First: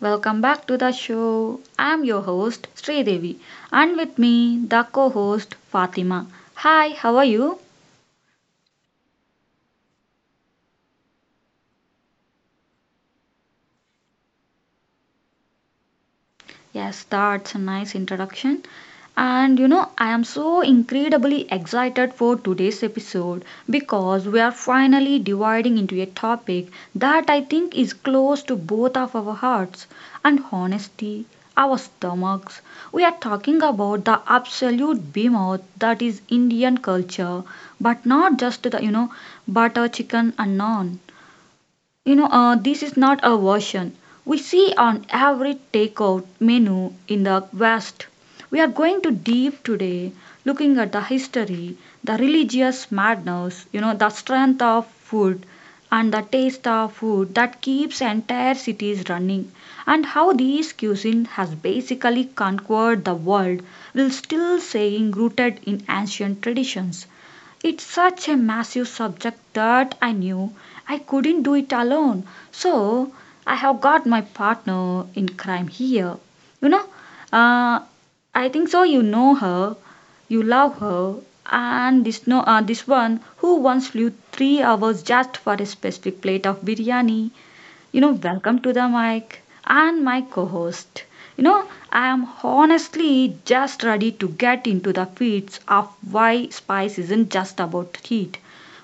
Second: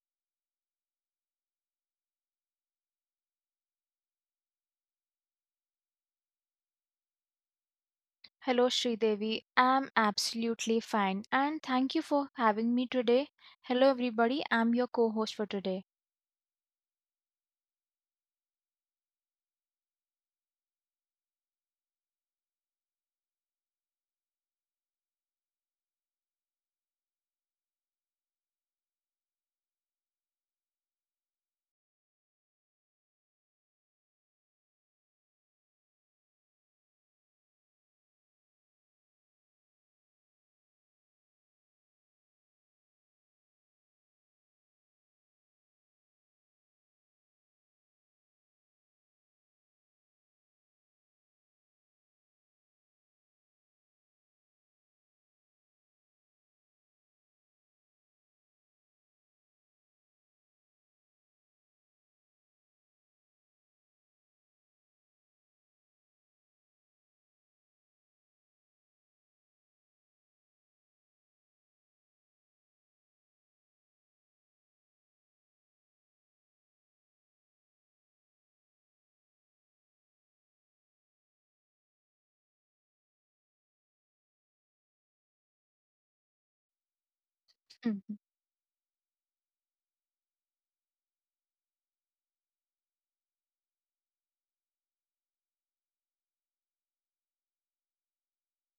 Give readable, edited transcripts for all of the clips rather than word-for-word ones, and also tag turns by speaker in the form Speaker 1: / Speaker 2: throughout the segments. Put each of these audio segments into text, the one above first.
Speaker 1: welcome back to the show. I'm your host Sridevi and with me the co-host Fatima. Hi, how are you?
Speaker 2: Hello, Sridevi. I'm absolutely fine and thank you for having me today. Hello, everybody. I'm your co host for today.
Speaker 1: Yes, that's a nice introduction. And you know, I am so incredibly excited for today's episode because we are finally dividing into a topic that I think is close to both of our hearts and honesty, our stomachs. We are talking about the absolute behemoth that is Indian culture, but not just the, you know, butter, chicken, and naan. This is not a version we see on every takeout menu in the West. We are going to deep today, looking at the history, the religious madness, you know, the strength of food and the taste of food that keeps entire cities running, and how these cuisine has basically conquered the world while still staying rooted in ancient traditions. It's such a massive subject that I knew I couldn't do it alone. So I have got my partner in crime here. You know, uh, I think so. You know her, you love her, and this no, this one who once flew 3 hours just for a specific plate of biryani you know,
Speaker 2: Mhm.
Speaker 1: welcome to the mic and my co host. You know, I am honestly just ready to get into the weeds of why spice isn't just about heat.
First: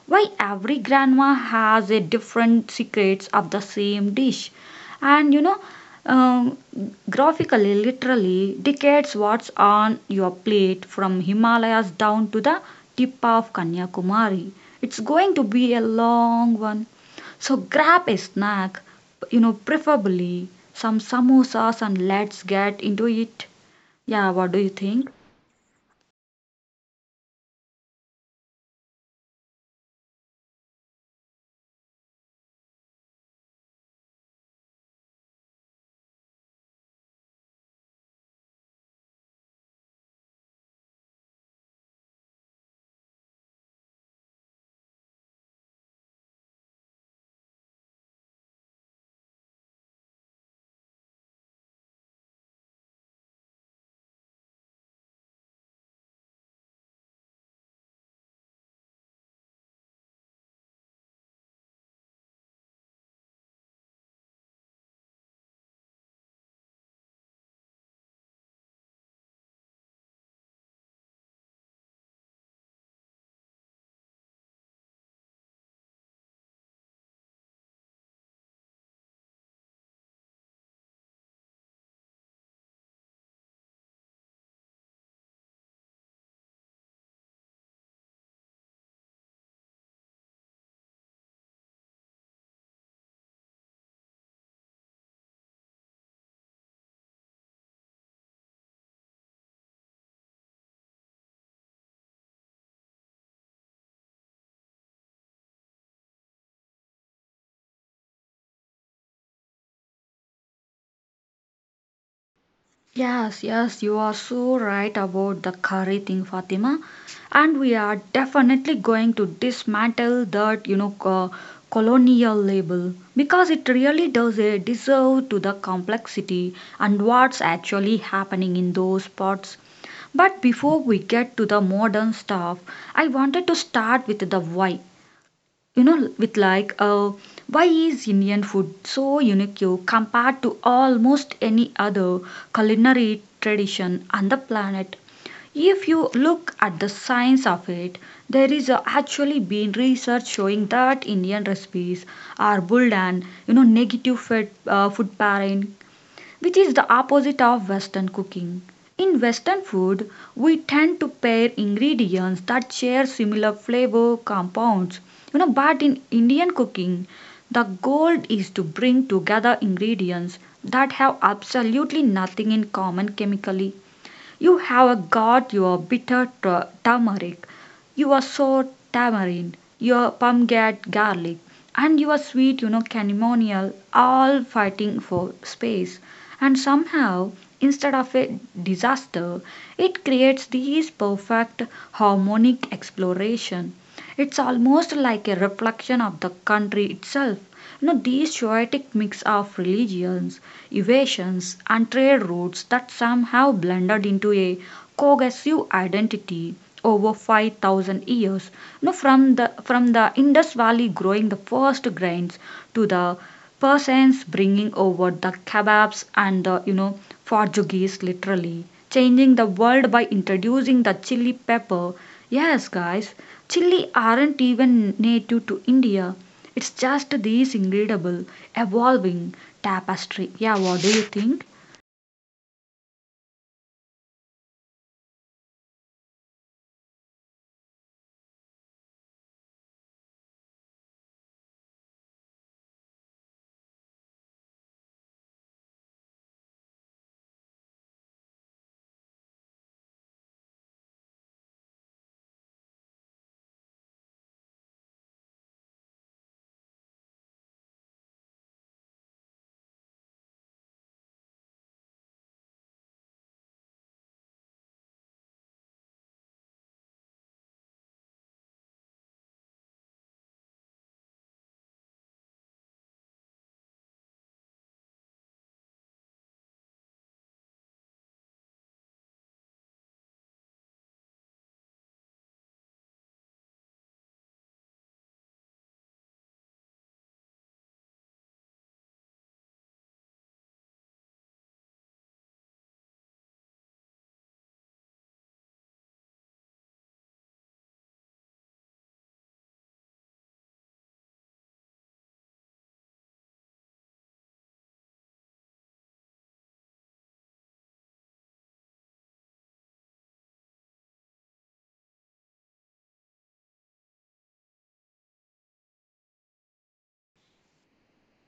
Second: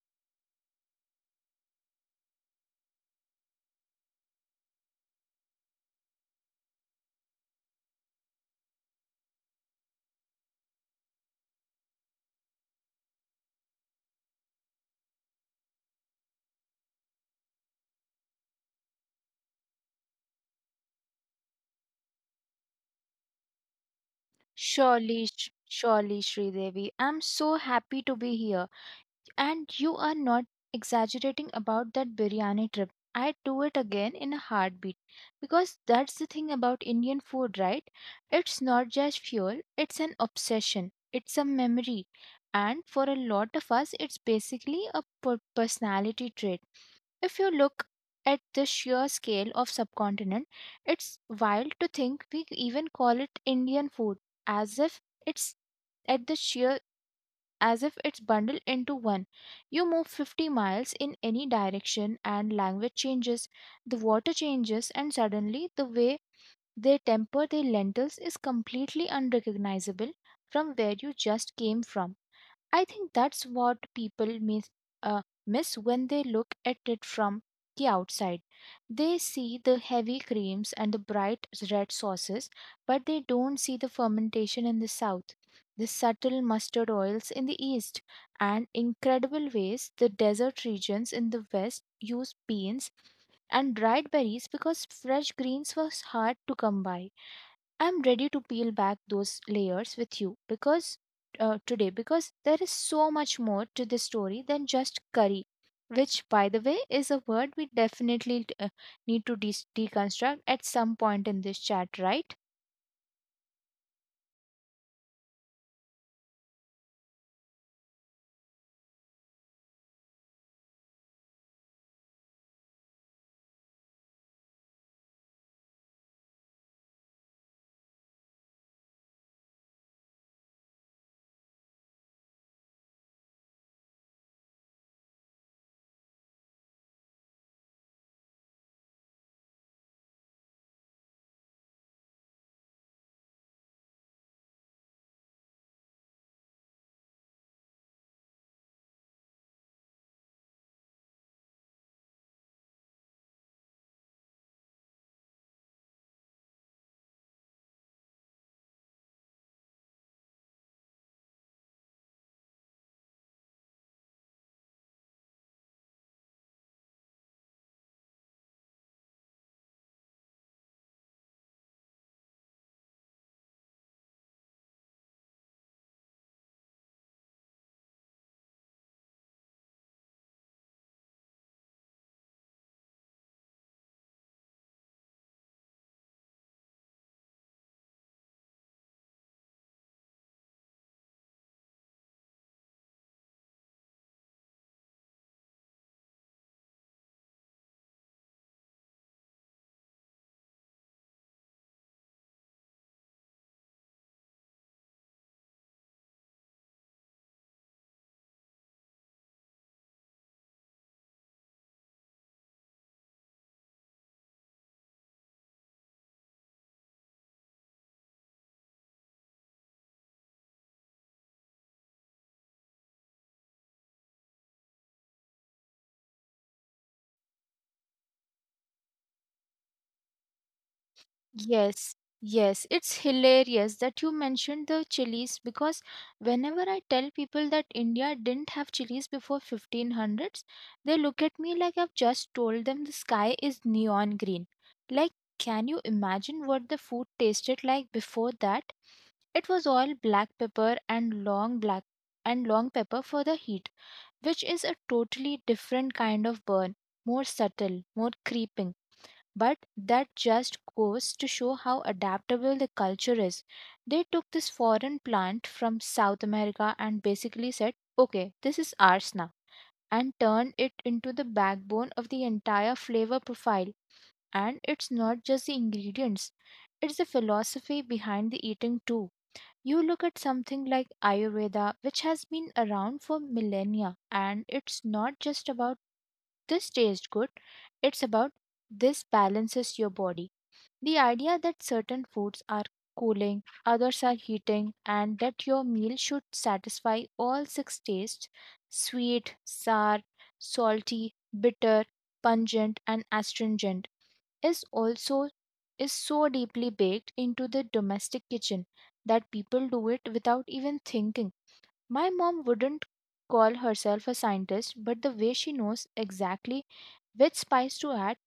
Speaker 1: Why every grandma has a different secrets of the same dish. And um, graphically, literally decades what's on your plate from Himalayas down to the tip of Kanyakumari. It's going to be a long one. So grab a snack, you know, preferably some samosas and let's get into it. Yeah, what do you think?
Speaker 2: Surely, Sridevi. I'm so happy to be here. And you are not exaggerating about that biryani trip. I'd do it again in a heartbeat because that's the thing about Indian food, right? It's not just fuel, it's an obsession, it's a memory. And for a lot of us, it's basically a personality trait. If you look at the sheer scale of subcontinent, it's wild to think we even call it Indian food, as if it's at the sheer as if it's bundled into one. You move 50 miles in any direction and language changes, the water changes, and suddenly the way they temper their lentils is completely unrecognizable from where you just came from. I think that's what people miss when they look at it from the outside. They see the heavy creams and the bright red sauces, but they don't see the fermentation in the south, the subtle mustard oils in the east, and incredible ways the desert regions in the west use beans and dried berries because fresh greens was hard to come by. I'm ready to peel back those layers with you because today because there is so much more to this story than just curry, which by the way is a word we definitely need to deconstruct at some point in this chat, right?
Speaker 1: Yes, yes, you are so right about the curry thing, Fatima. And we are definitely going to dismantle that, you know, colonial label because it really does a deserve to the complexity and what's actually happening in those parts. But before we get to the modern stuff, I wanted to start with the why, you know, with like why is indian food so unique you compared to almost any other culinary tradition on the planet. If you look at the science of it, there is actually been research showing that indian recipes are built on, you know, negative fat food pairing, which is the opposite of Western cooking. In Western food, we tend to pair ingredients that share similar flavor compounds. You know, but in Indian cooking, the goal is to bring together ingredients that have absolutely nothing in common chemically. You have got your bitter turmeric, your sour tamarind, your pomegranate garlic, and your sweet, you know, chamomile, all fighting for space. And somehow, instead of a disaster, it creates these perfect harmonic exploration. It's almost like a reflection of the country itself. Now, these chaotic mix of religions, evasions, and trade routes that somehow blended into a cohesive identity over 5,000 years. Now, from the Indus Valley growing the first grains to the persons bringing over the kebabs and the, you know, Portuguese literally changing the world by introducing the chili pepper. Yes, guys, chili aren't even native to India. It's just this incredible evolving tapestry. Yeah, what do you think?
Speaker 2: Yes, yes. It's hilarious that you mentioned the chilies because whenever I tell people that India didn't have chilies before 1500s, they look at me like I've just told them the sky is neon green. Like, can you imagine what the food tasted like before that? It was all black pepper and long black and long pepper for the heat, which is a totally different kind of burn, more subtle, more creeping. But that just goes to show how adaptable the culture is. They took this foreign plant from South America and basically said, okay, this is ours now, and turned it into the backbone of the entire flavor profile. And it's not just the ingredients, it's the philosophy behind the eating too. You look at something like Ayurveda, which has been around for millennia, and it's not just about this tastes good, it's about this balances your body. The idea that certain foods are cooling, others are heating, and that your meal should satisfy all six tastes: sweet, sour, salty, bitter, pungent, and astringent is also is so deeply baked into the domestic kitchen that people do it without even thinking. My mom wouldn't call herself a scientist, but the way she knows exactly which spice to add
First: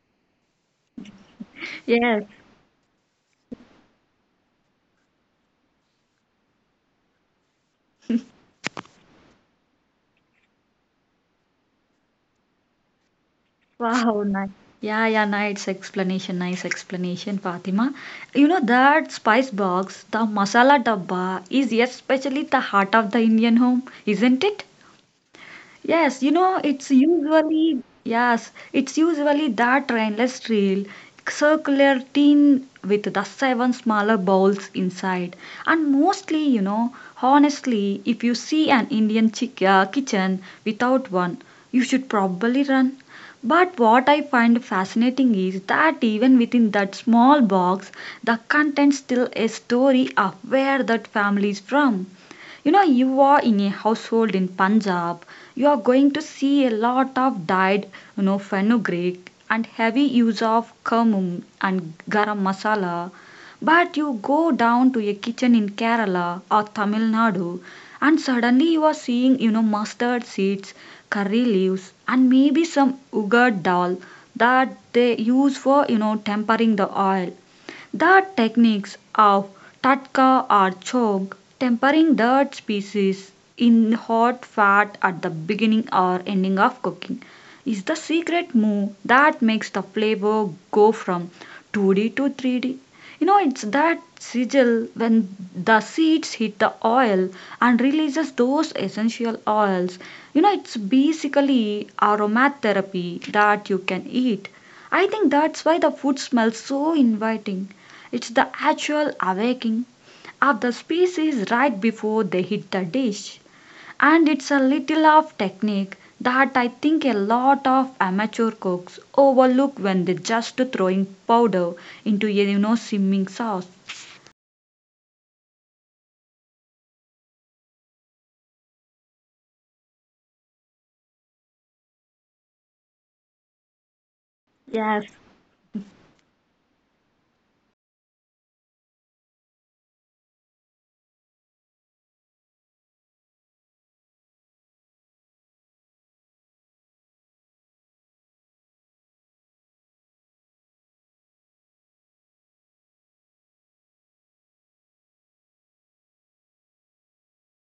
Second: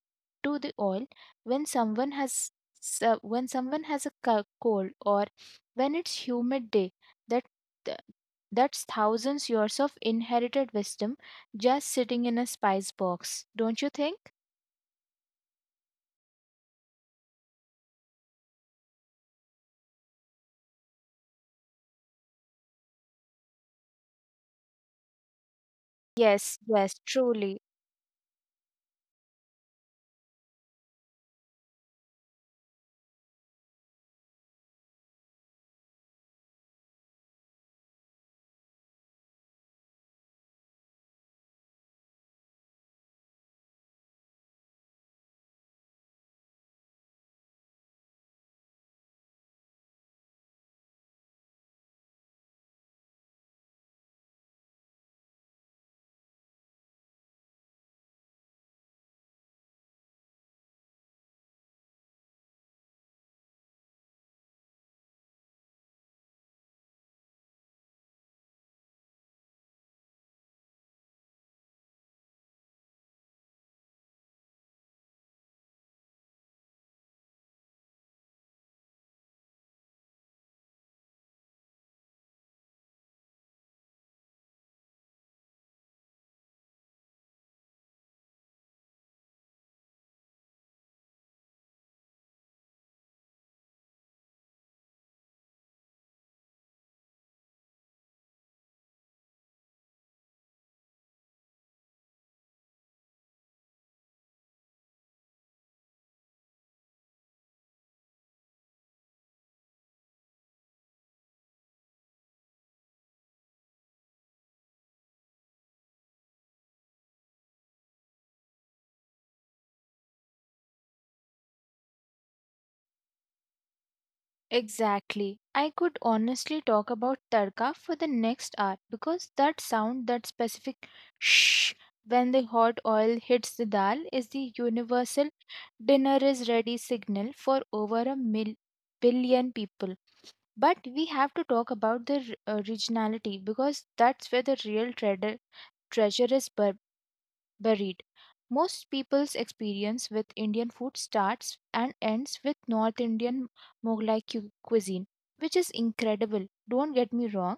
Speaker 2: to the oil when someone
Speaker 1: Yes.
Speaker 2: has cold or when it's humid day that th- that's thousands years of inherited wisdom just sitting in a spice box, don't you
Speaker 1: Wow,
Speaker 2: think?
Speaker 1: nice. Yeah, yeah, nice explanation, Fatima. You know that spice box, the masala dabba, is especially the heart of the Indian home, isn't it? Yes, you
Speaker 2: Yes,
Speaker 1: know, it's
Speaker 2: yes, truly.
Speaker 1: usually, yes, it's usually that rainless trail, circular tin with the 7 smaller bowls inside. And mostly, you know, honestly, if you see an Indian chick kitchen without one, you should probably run. But what I find fascinating is that even within that small box, the content still a story of where that family is from. You know, you are in a household in Punjab, you are going to see a lot of dyed, you know, fenugreek and heavy use of cumin and garam masala. But you go down to a kitchen in Kerala or Tamil Nadu and suddenly you are seeing, you know, mustard seeds, curry leaves and maybe some ugar dal that they use for, you know, tempering the oil. The techniques of tatka or choke, tempering the species in hot fat at the beginning or ending of cooking, is the secret move that makes the flavor go from 2D to 3D. You know, it's that sigil when the seeds hit the oil and releases those essential oils. You know, it's basically aromatherapy that you can eat. I think that's why the food smells so inviting. It's the actual awakening of the species right before they hit the dish. And it's a little of technique that I think a lot of amateur cooks overlook when they're just throwing powder into a, you know, simmering sauce.
Speaker 2: Exactly. I could honestly talk about tadka for the next hour because that sound, that specific shh when the hot oil hits the dal, is the universal dinner is ready signal for over a billion people. But we have to talk about the originality because that's where the real treasure is buried. Most people's experience with Indian food starts and ends with North Indian Mughlai cuisine, which is incredible. Don't get me wrong,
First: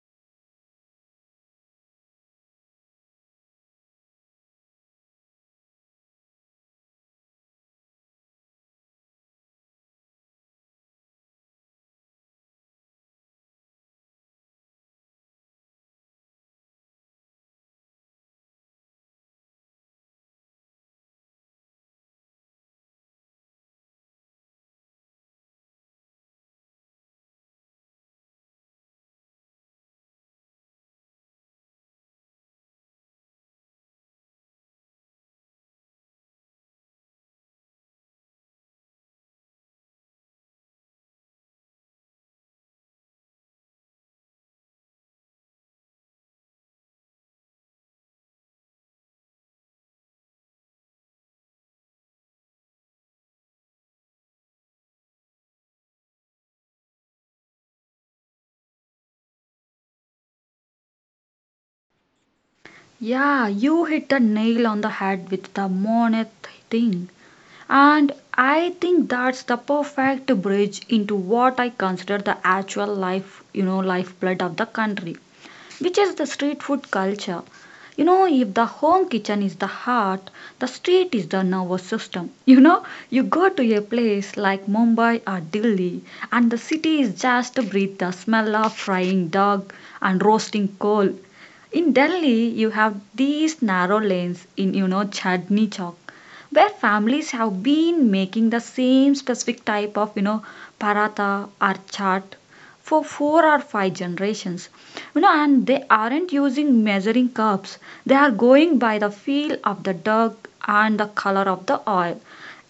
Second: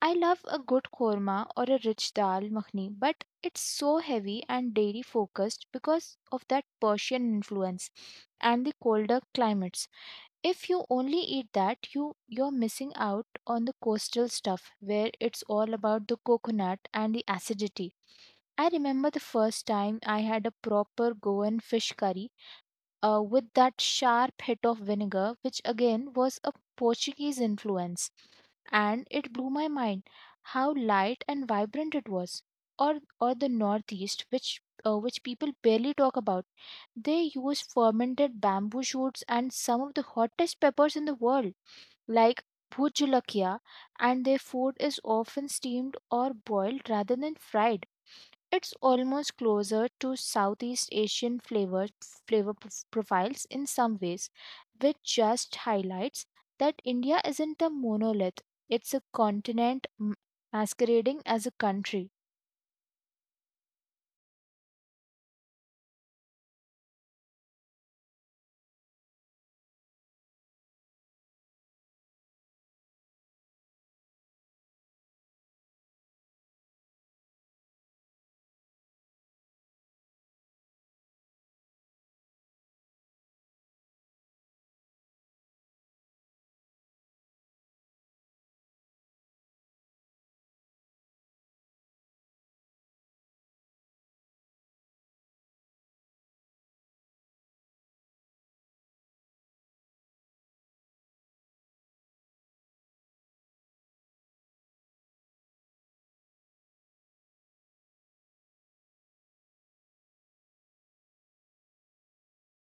Speaker 2: I love a good korma or a rich dal makhni, but it's so heavy and dairy focused because of that Persian influence and the colder climates. If you only eat that, you're missing out on the coastal stuff where it's all about the coconut and the acidity. I remember the first time I had a proper Goan fish curry with that sharp hit of vinegar, which again was a Portuguese influence. And it blew my mind how light and vibrant it was. Or the Northeast, which people barely talk about. They use fermented bamboo shoots and some of the hottest peppers in the world, like bhujulakia, and their food is often steamed or boiled rather than fried. It's almost closer to Southeast Asian flavor p- profiles in some ways, which just highlights that India isn't a monolith. It's a continent masquerading as a country.
Speaker 1: Yeah, you hit the nail on the head with the Monet thing. And I think that's the perfect bridge into what I consider the actual life, you know, lifeblood of the country, which is the street food culture. You know, if the home kitchen is the heart, the street is the nervous system. You know, you go to a place like Mumbai or Delhi, and the city is just to breathe the smell of frying dog and roasting coal. In Delhi, you have these narrow lanes in, you know, chutney chowk where families have been making the same specific type of, you know, paratha or chaat for 4 or 5 generations. You know, and they aren't using measuring cups, they are going by the feel of the dough and the color of the oil.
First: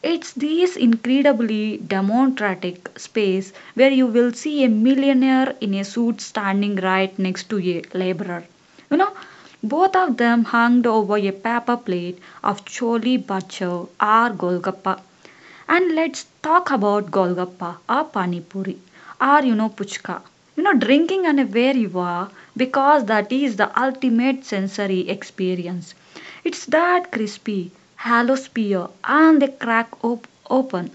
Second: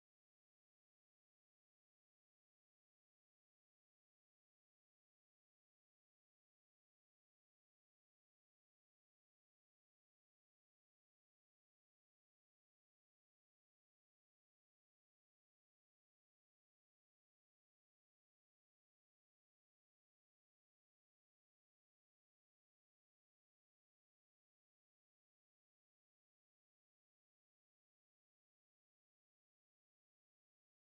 Speaker 1: It's this incredibly democratic space where you will see a millionaire in a suit standing right next to a laborer, you know, both of them hung over a paper plate of chole bhature or golgappa. And let's talk about golgappa or pani puri or, you know, puchka. You know drinking and where you are, because that is the ultimate sensory experience. It's that crispy, hollow spear and they open,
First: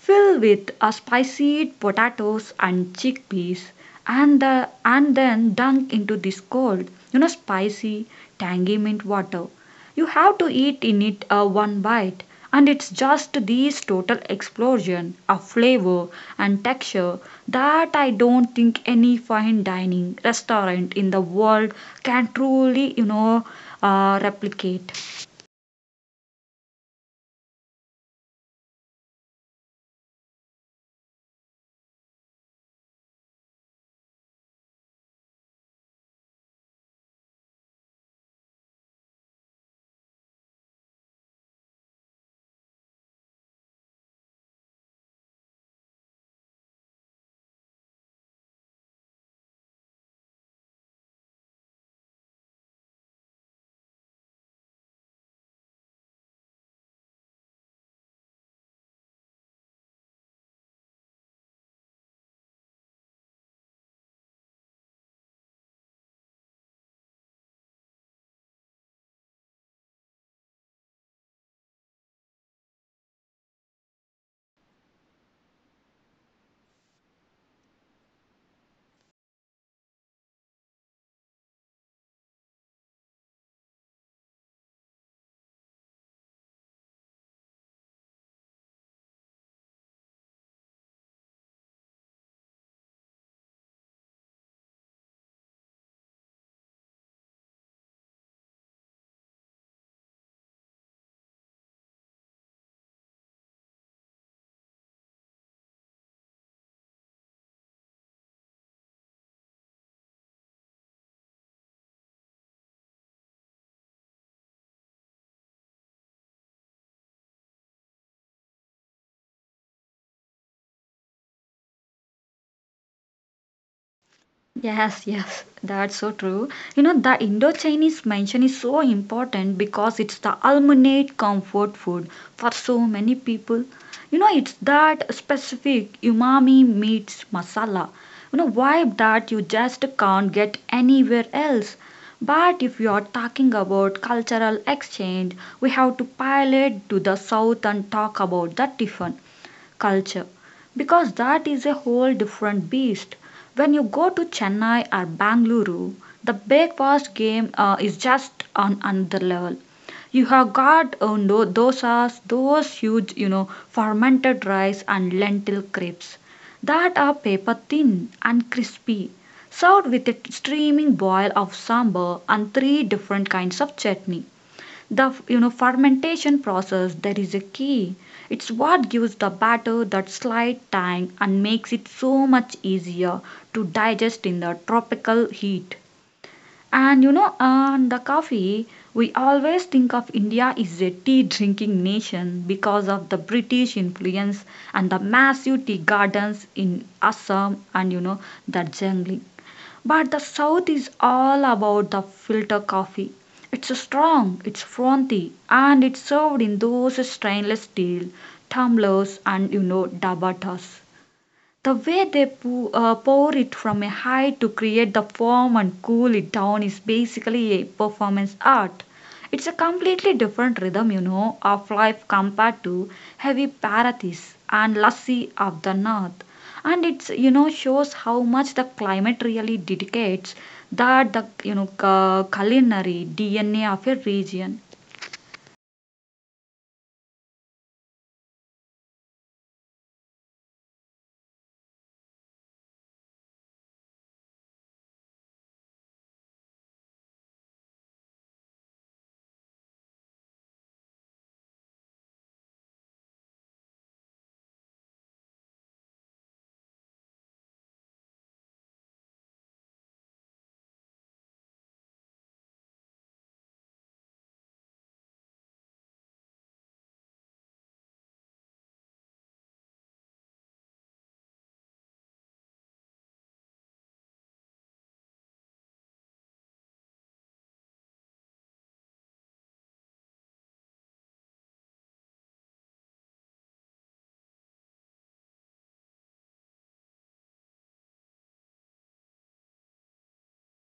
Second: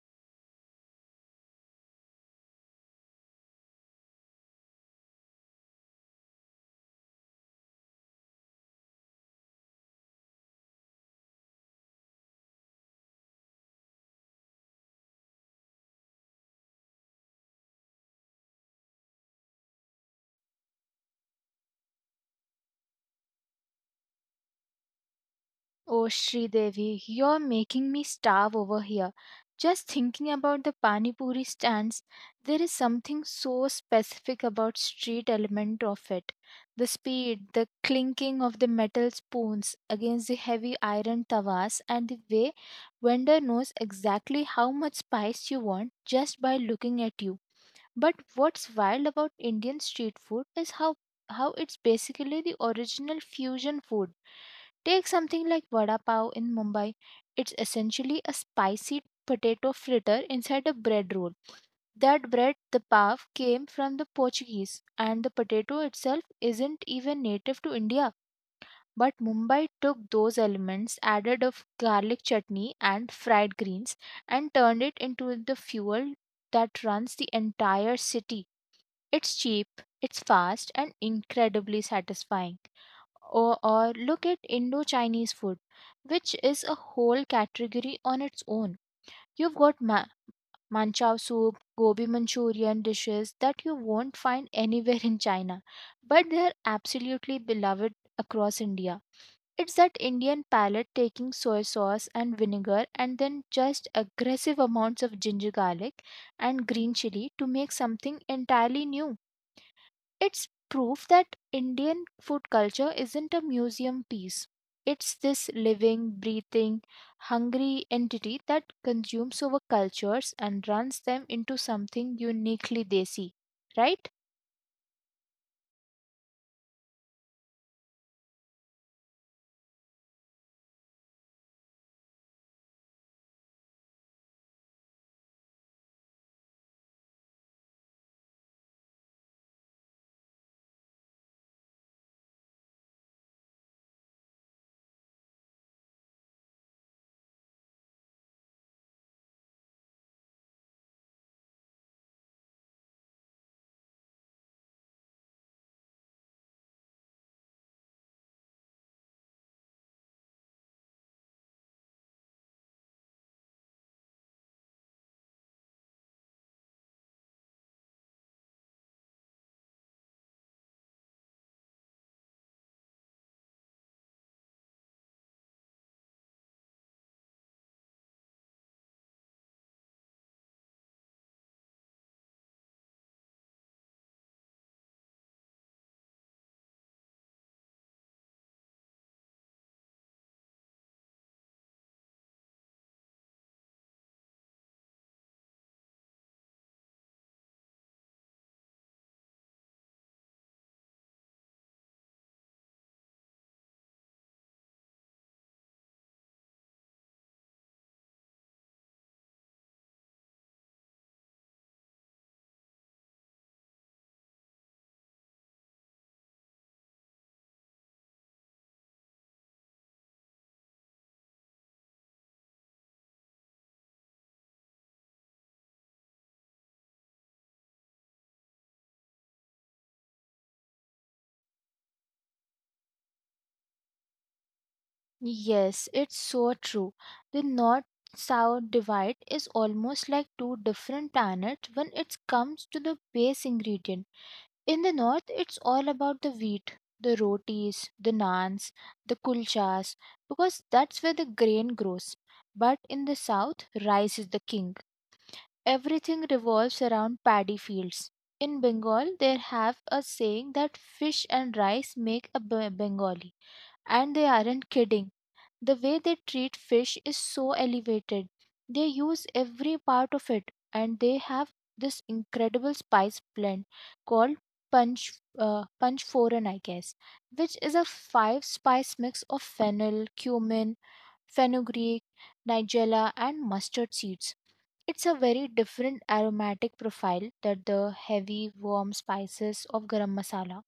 Speaker 1: fill with a spicy potatoes and chickpeas and then dunk into this cold, you know, spicy, tangy mint water. You have to eat in it one bite and it's just this total explosion of flavor and texture that I don't think any fine dining restaurant in the world can truly, you know, replicate.
Speaker 2: Oh, Devi, you're making me starve over here. Just thinking about the pani puri stands, there is something so specific about street element of it. The speed, the clinking of the metal spoons against the heavy iron tawas, and the way vendor knows exactly how much spice you want just by looking at you. But what's wild about Indian street food is how it's basically the original fusion food. Take something like vada pav in Mumbai. It's essentially a spicy potato fritter inside a bread roll. That bread, the pav, came from the Portuguese, and the potato itself isn't even native to India. But Mumbai took those elements, added of garlic chutney and fried greens, and turned it into the fuel that runs the entire city. It's cheap, it's fast, and incredibly satisfying. Or look at Indo Chinese food, which is a whole category on its own. You've got manchow soup, gobi Manchurian dishes that you won't find anywhere in China, but they're absolutely beloved across India. It's that Indian palate taking soy sauce and vinegar and then just aggressive amounts of ginger garlic and green chili to make something entirely new. It's proof that Indian food culture isn't a museum piece. It's this living, breathing, hungry entity that consumes over cultures and runs them into something uniquely desi, right?
Speaker 1: Yes, yes, that's so true. You know, the Indo Chinese mention is so important because it's the ultimate comfort food for so many people. You know, it's that specific umami meets masala. You know, vibe that you just can't get anywhere else. But if you are talking about cultural exchange, we have to pilot to the south and talk about the tiffin culture because that is a whole different beast. When you go to Chennai or Bangalore, the breakfast game is just on another level. You have got dosas, those huge, you know, fermented rice and lentil crepes that are paper thin and crispy, served with a streaming boil of sambar and three different kinds of chutney. The, you know, fermentation process there is a key. It's what gives the batter that slight tang and makes it so much easier to digest in the tropical heat. And, you know, and the coffee, we always think of india is a tea drinking nation because of the british influence and the massive tea gardens in assam and, you know, the jungle. But the South is all about the filter coffee. It's strong, it's frothy, and it's served in those stainless steel tumblers and, you know, dabatas. The way they pour it from a height to create the foam and cool it down is basically a performance art. It's a completely different rhythm, you know, of life compared to heavy parathis and lassi of the north. And it's, you know, shows how much the climate really dictates that the, you know, culinary DNA of a region.
Speaker 2: Yes, it's so true. The north south divide is almost like two different planets when it comes to the base ingredient. In the north, it's all about the wheat, the rotis, the naans, the kulchas, because that's where the grain grows. But in the south, rice is the king. Everything revolves around paddy fields. In Bengal, they have a saying that fish and rice make a Bengali, and they aren't kidding. The way they treat fish is so elevated. They use every part of it and they have this incredible spice blend called punch foreign I guess, which is a five spice mix of fennel, cumin, fenugreek, nigella and mustard seeds. It's a very different aromatic profile that the heavy warm spices of garam masala.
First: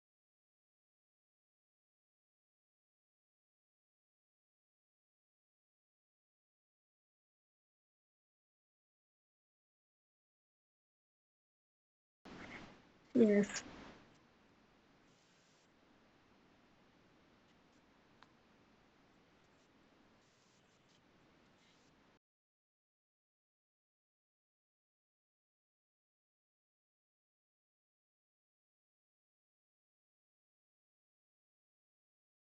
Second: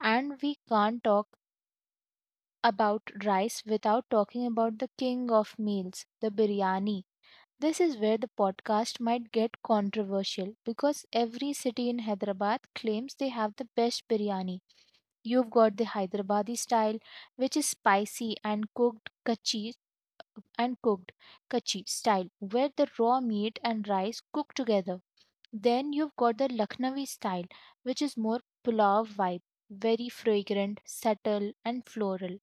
Speaker 2: And we can't talk about rice without talking about the king of meals, the biryani. This is where the podcast might get controversial because every city in Hyderabad claims they have
Speaker 1: Yes.
Speaker 2: the best biryani. You've got the Hyderabadi style, which is spicy and cooked kachi style, where the raw meat and rice cook together. Then you've got the Lucknowi style, which is more pulao vibe, very fragrant, subtle, and floral,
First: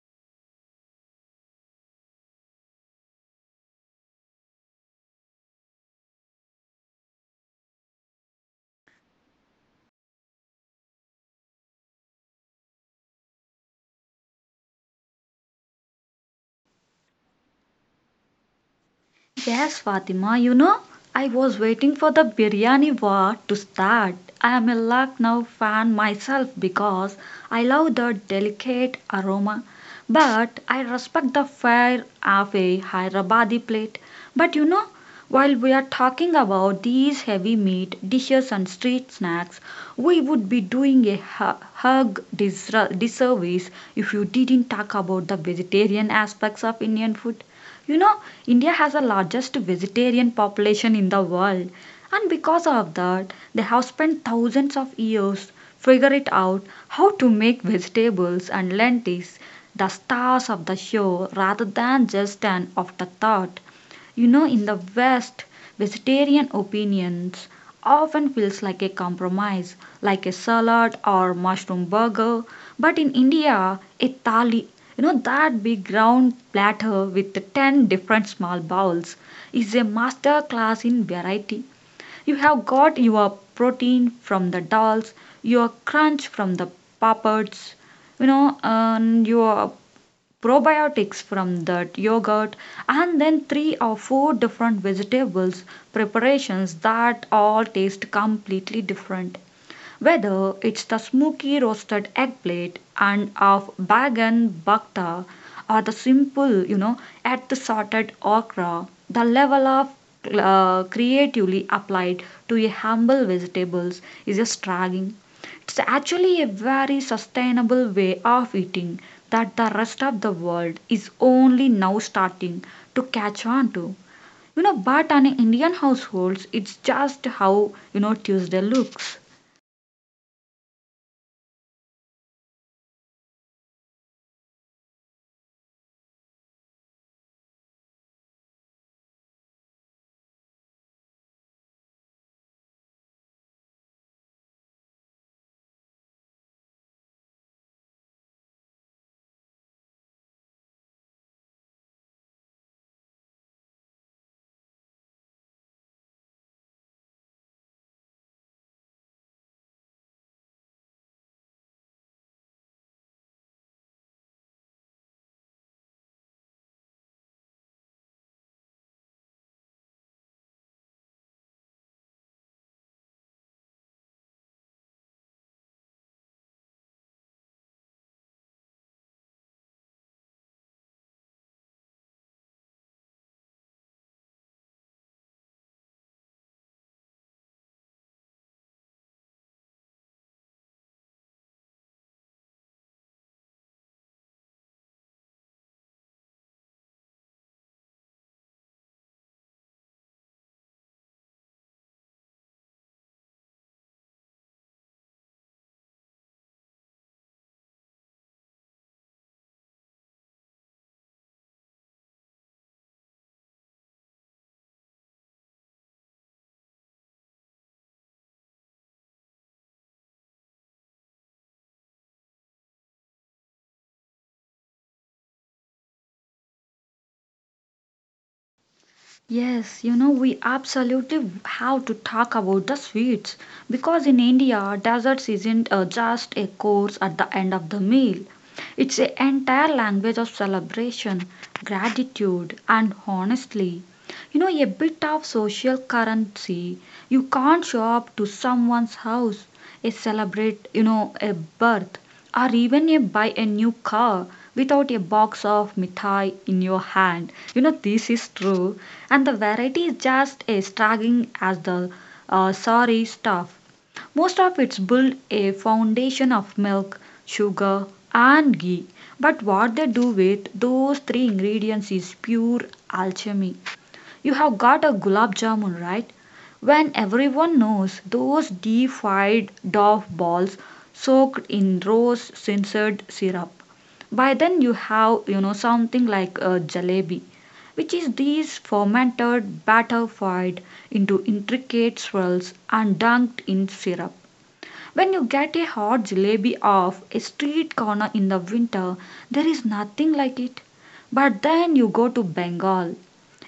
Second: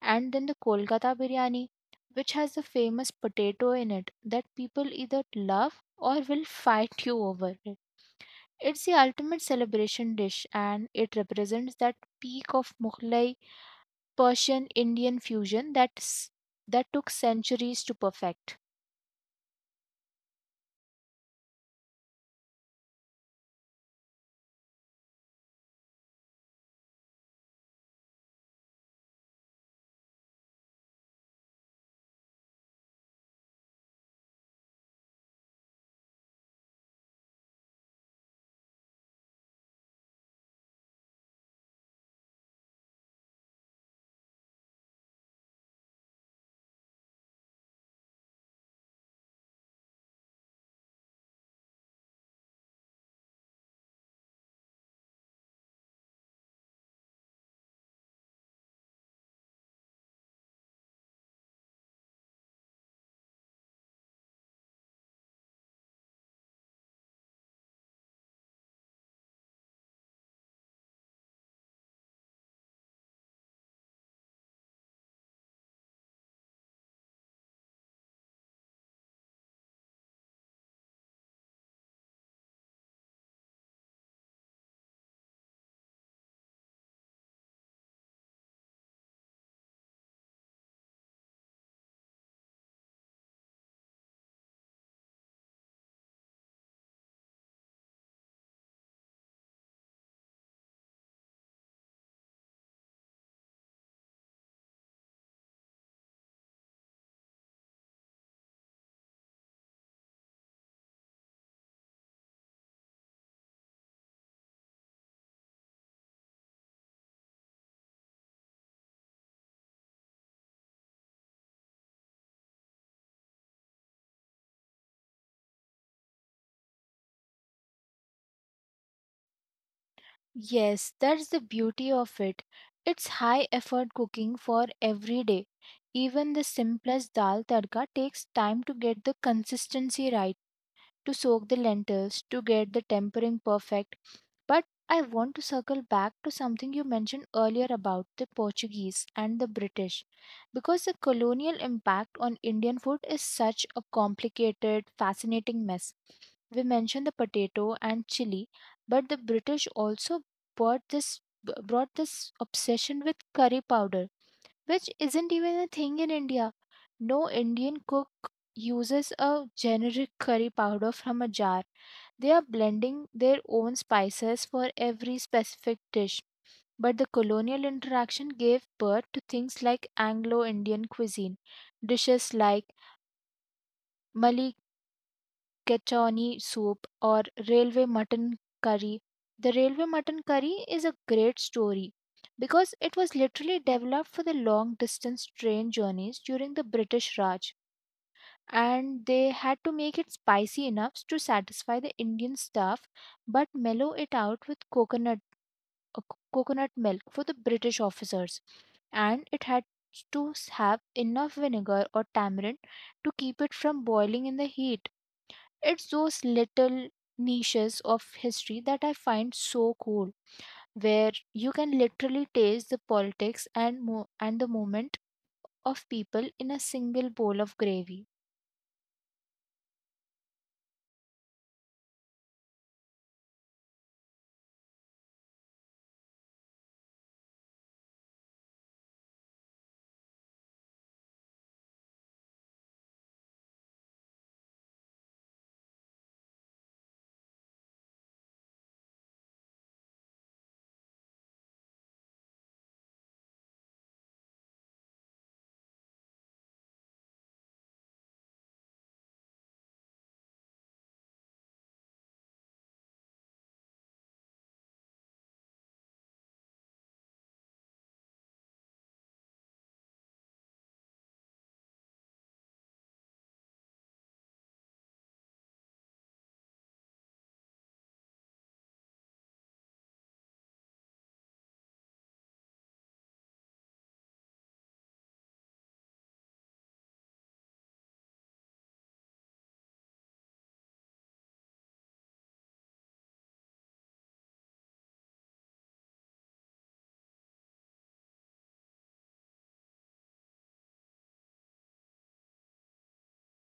Speaker 2: and then the Kolkata biryani, which has the famous potato in it that people either love or will fight you over it. It's the ultimate celebration dish and it represents that peak of Mughlai Persian Indian fusion that took centuries to perfect.
Speaker 1: Yes, Fatima, you know, I was waiting for the biryani war to start. I am a Lucknow fan myself because I love the delicate aroma, but I respect the fare of a Hyderabadi plate. But you know, while we are talking about these heavy meat dishes and street snacks, we would be doing a hug disservice if you didn't talk about the vegetarian aspects of Indian food. You know, India has the largest vegetarian population in the world, and because of that, they have spent thousands of years figure it out how to make vegetables and lentils the stars of the show rather than just an afterthought. You know, in the West, vegetarian opinions often feels like a compromise, like a salad or mushroom burger. But in India, a thali, you know, that big round platter with the 10 different small bowls, is a master class in variety. You have got your protein from the dals, your crunch from the papads, and your probiotics from that yogurt, and then three or four different vegetables preparations that all taste completely different, whether it's the smoky roasted eggplant and of Bagan Bakta or the simple, at the sorted okra. The level of creatively applied to a humble vegetables is just staggering. It's actually a very sustainable way of eating that the rest of the world is only now starting to catch on to. But on Indian households, it's just how, Tuesday looks.
Speaker 2: Yes, that's the beauty of it. It's high effort cooking for every day. Even the simplest dal tadka takes time to get the consistency right, to soak the lentils, to get the tempering perfect. But I want to circle back to something you mentioned earlier about the Portuguese and the British, because the colonial impact on Indian food is such a complicated, fascinating mess. We mentioned the potato and chili, but the British also brought this brought this obsession with curry powder, which isn't even a thing in India. No Indian cook uses a generic curry powder from a jar. They are blending their own spices for every specific dish. But the colonial interaction gave birth to things like Anglo Indian cuisine, dishes like Mali Kachoni soup or railway mutton curry. The railway mutton curry is a great story because it was literally developed for the long distance train journeys during the British Raj, and they had to make it spicy enough to satisfy the Indian staff but mellow it out with coconut coconut milk for the British officers, and it had to have enough vinegar or tamarind to keep it from boiling in the heat. It's those little niches of history that I find so cool, where you can literally taste the politics and the movement of people in a single bowl of gravy.
Speaker 1: Yes, we absolutely have to talk about the sweets because in India, desserts isn't just a course at the end of the meal. It's an entire language of celebration, gratitude, and honestly, a bit of social currency. You can't show up to someone's house a celebrate, a birth, or even a buy a new car without a box of mithai in your hand. You know, this is true. And the variety is just as striking as the sorry stuff. Most of it's built a foundation of milk, sugar, and ghee. But what they do with those three ingredients is pure alchemy. You have got a gulab jamun, right? When everyone knows those deep-fried dough balls soaked in rose censored syrup. By then you have, something like a jalebi, which is these fermented batter fried into intricate swirls and dunked in syrup. When you get a hot jalebi off a street corner in the winter, there is nothing like it. But then you go to Bengal,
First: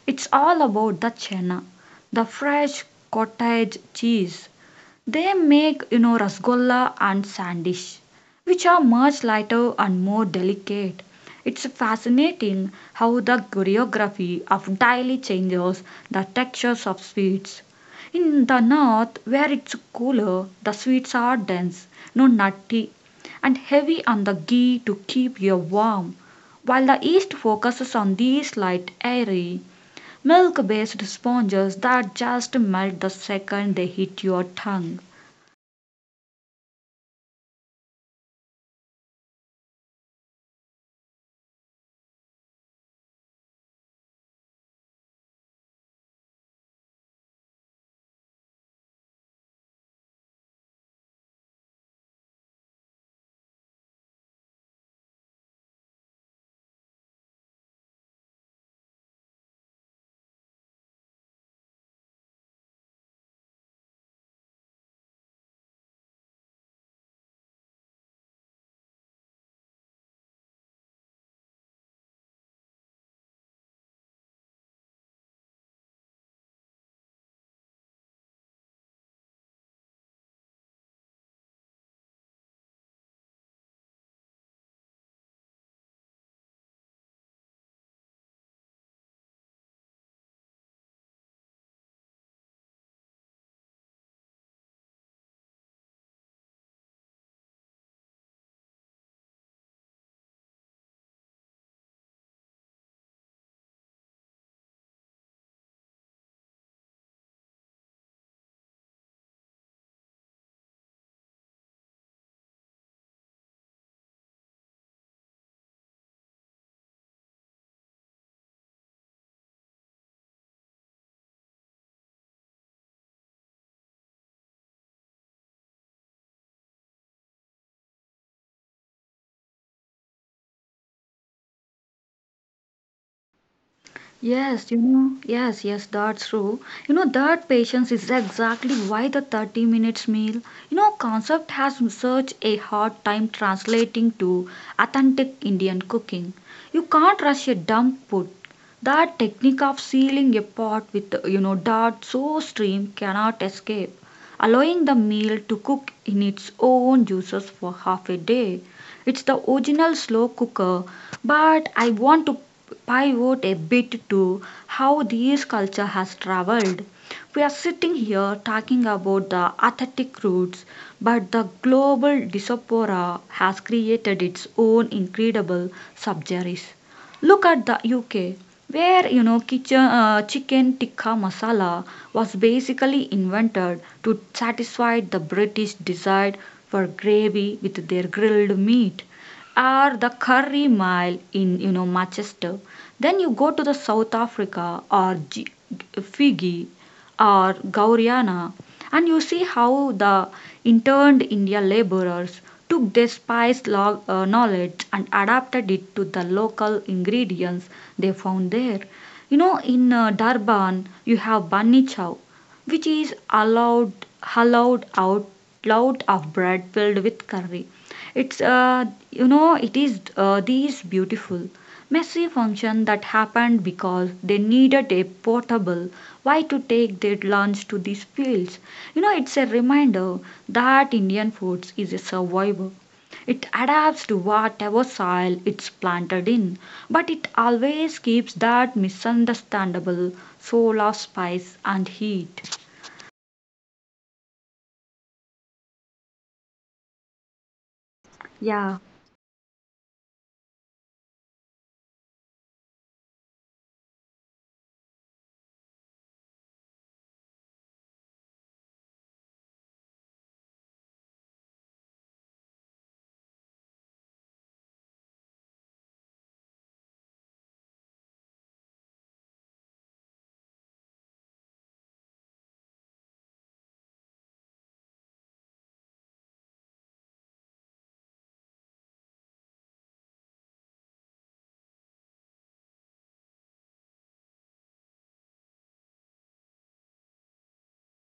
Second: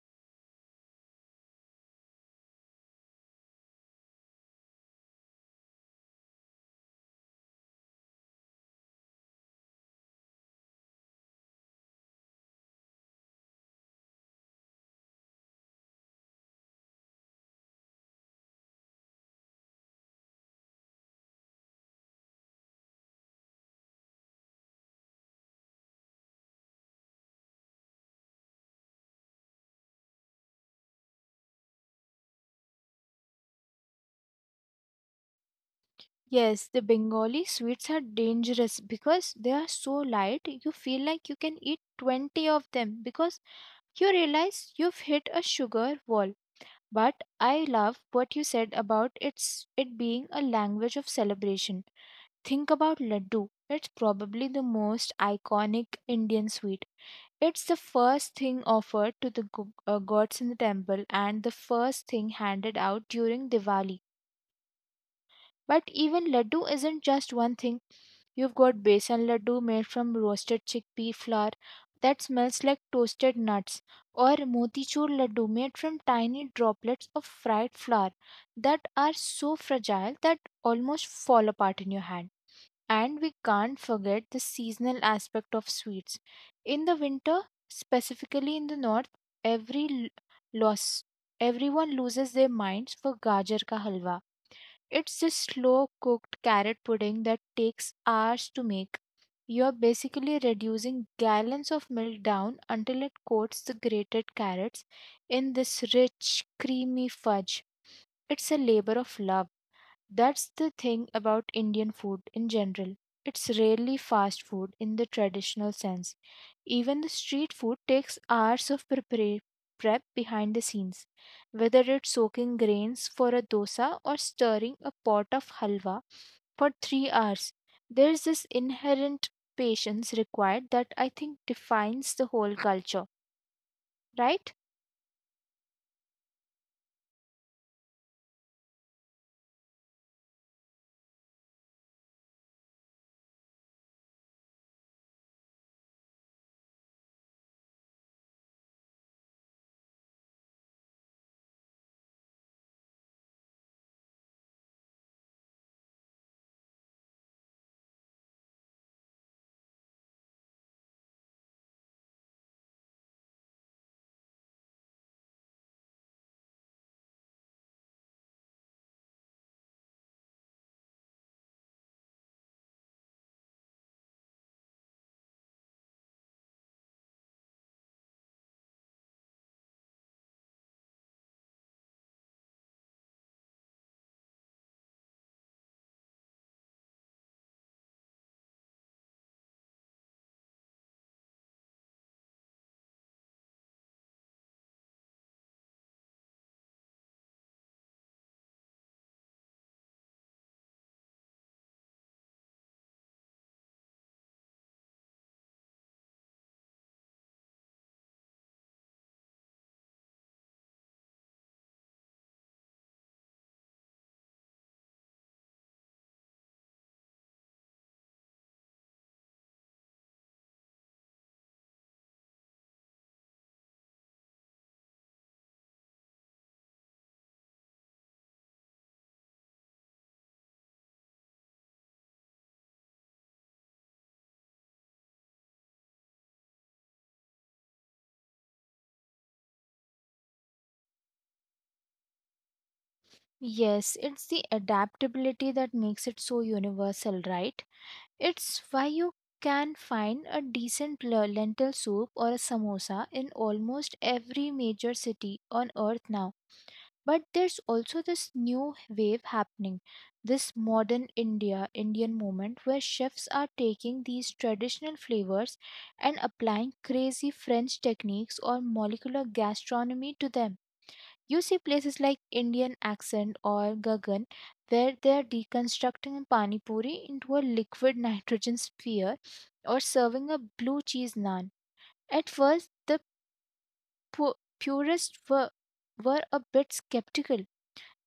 Speaker 1: it's all about the chana, the fresh cottage cheese. They make, rasgulla and sandish, which are much lighter and more delicate. It's fascinating how the choreography of daily changes the textures of sweets. In the north, where it's cooler, the sweets are dense, no nutty, and heavy on the ghee to keep you warm, while the east focuses on these light, airy, milk based sponges that just melt the second they hit your tongue.
Speaker 2: Yes, the Bengali sweets are dangerous because they are so light, you feel like you can eat 20 of them because you realize you've hit a sugar wall. But I love what you said about its it being a language of celebration. Think about laddu. It's probably the most iconic Indian sweet. It's the first thing offered to the gods in the temple and the first thing handed out during Diwali. But even laddu isn't just one thing. You've got besan laddu made from roasted chickpea flour that smells like toasted nuts, or motichur laddu made from tiny droplets of fried flour that are so fragile that almost fall apart in your hand. And we can't forget the seasonal aspect of sweets. In the winter, specifically in the north, every l- loss everyone loses their minds for gajar ka halwa. It's this slow cooked carrot pudding that takes hours to make. You are basically reducing gallons of milk down until it coats the grated carrots in this rich, creamy fudge. It's a labor of love. That's the thing about Indian food in general. It's rarely fast food in the traditional sense. Even the street food takes hours of prep behind the scenes, whether it's soaking grains for a dosa or stirring a pot of halwa for 3 hours. There's this inherent patience required that I think defines the whole culture, right?
Speaker 1: Yes, yes, yes, that's true. That patience is exactly why the 30 minutes meal, concept has such a hard time translating to authentic Indian cooking. You can't rush a dump put. That technique of sealing a pot with, that so steam cannot escape, allowing the meal to cook in its own juices for half a day. It's the original slow cooker, but I want to pivot a bit to how this culture has traveled. We are sitting here talking about the authentic roots, but the global diaspora has created its own incredible subgenres. Look at the UK, where chicken tikka masala was basically invented to satisfy the British desire for gravy with their grilled meat, or the curry mile in Manchester. Then you go to the South Africa or Fiji or Guyana, and you see how the interned Indian laborers took their knowledge and adapted it to the local ingredients they found there. You know, in Durban, you have bunny chow, which is allowed, allowed out loud of bread filled with curry. It's you know, it is these beautiful messy function that happened because they needed a portable Why to take their lunch to these fields. You know, it's a reminder that Indian foods is a survivor. It adapts to whatever soil it's planted in, but it always keeps that misunderstandable soul of spice and heat.
Speaker 2: Yes, it's the adaptability that makes it so universal, right? It's
Speaker 1: Yeah.
Speaker 2: why you can find a decent lentil soup or a samosa in almost every major city on earth now. But there's also this new wave happening, this modern Indian moment, where chefs are taking these traditional flavors and applying crazy French techniques or molecular gastronomy to them. You see places like Indian Accent or Gagan where they are deconstructing pani puri into a liquid nitrogen sphere or serving a blue cheese naan. At first, pu- purists were a bit skeptical,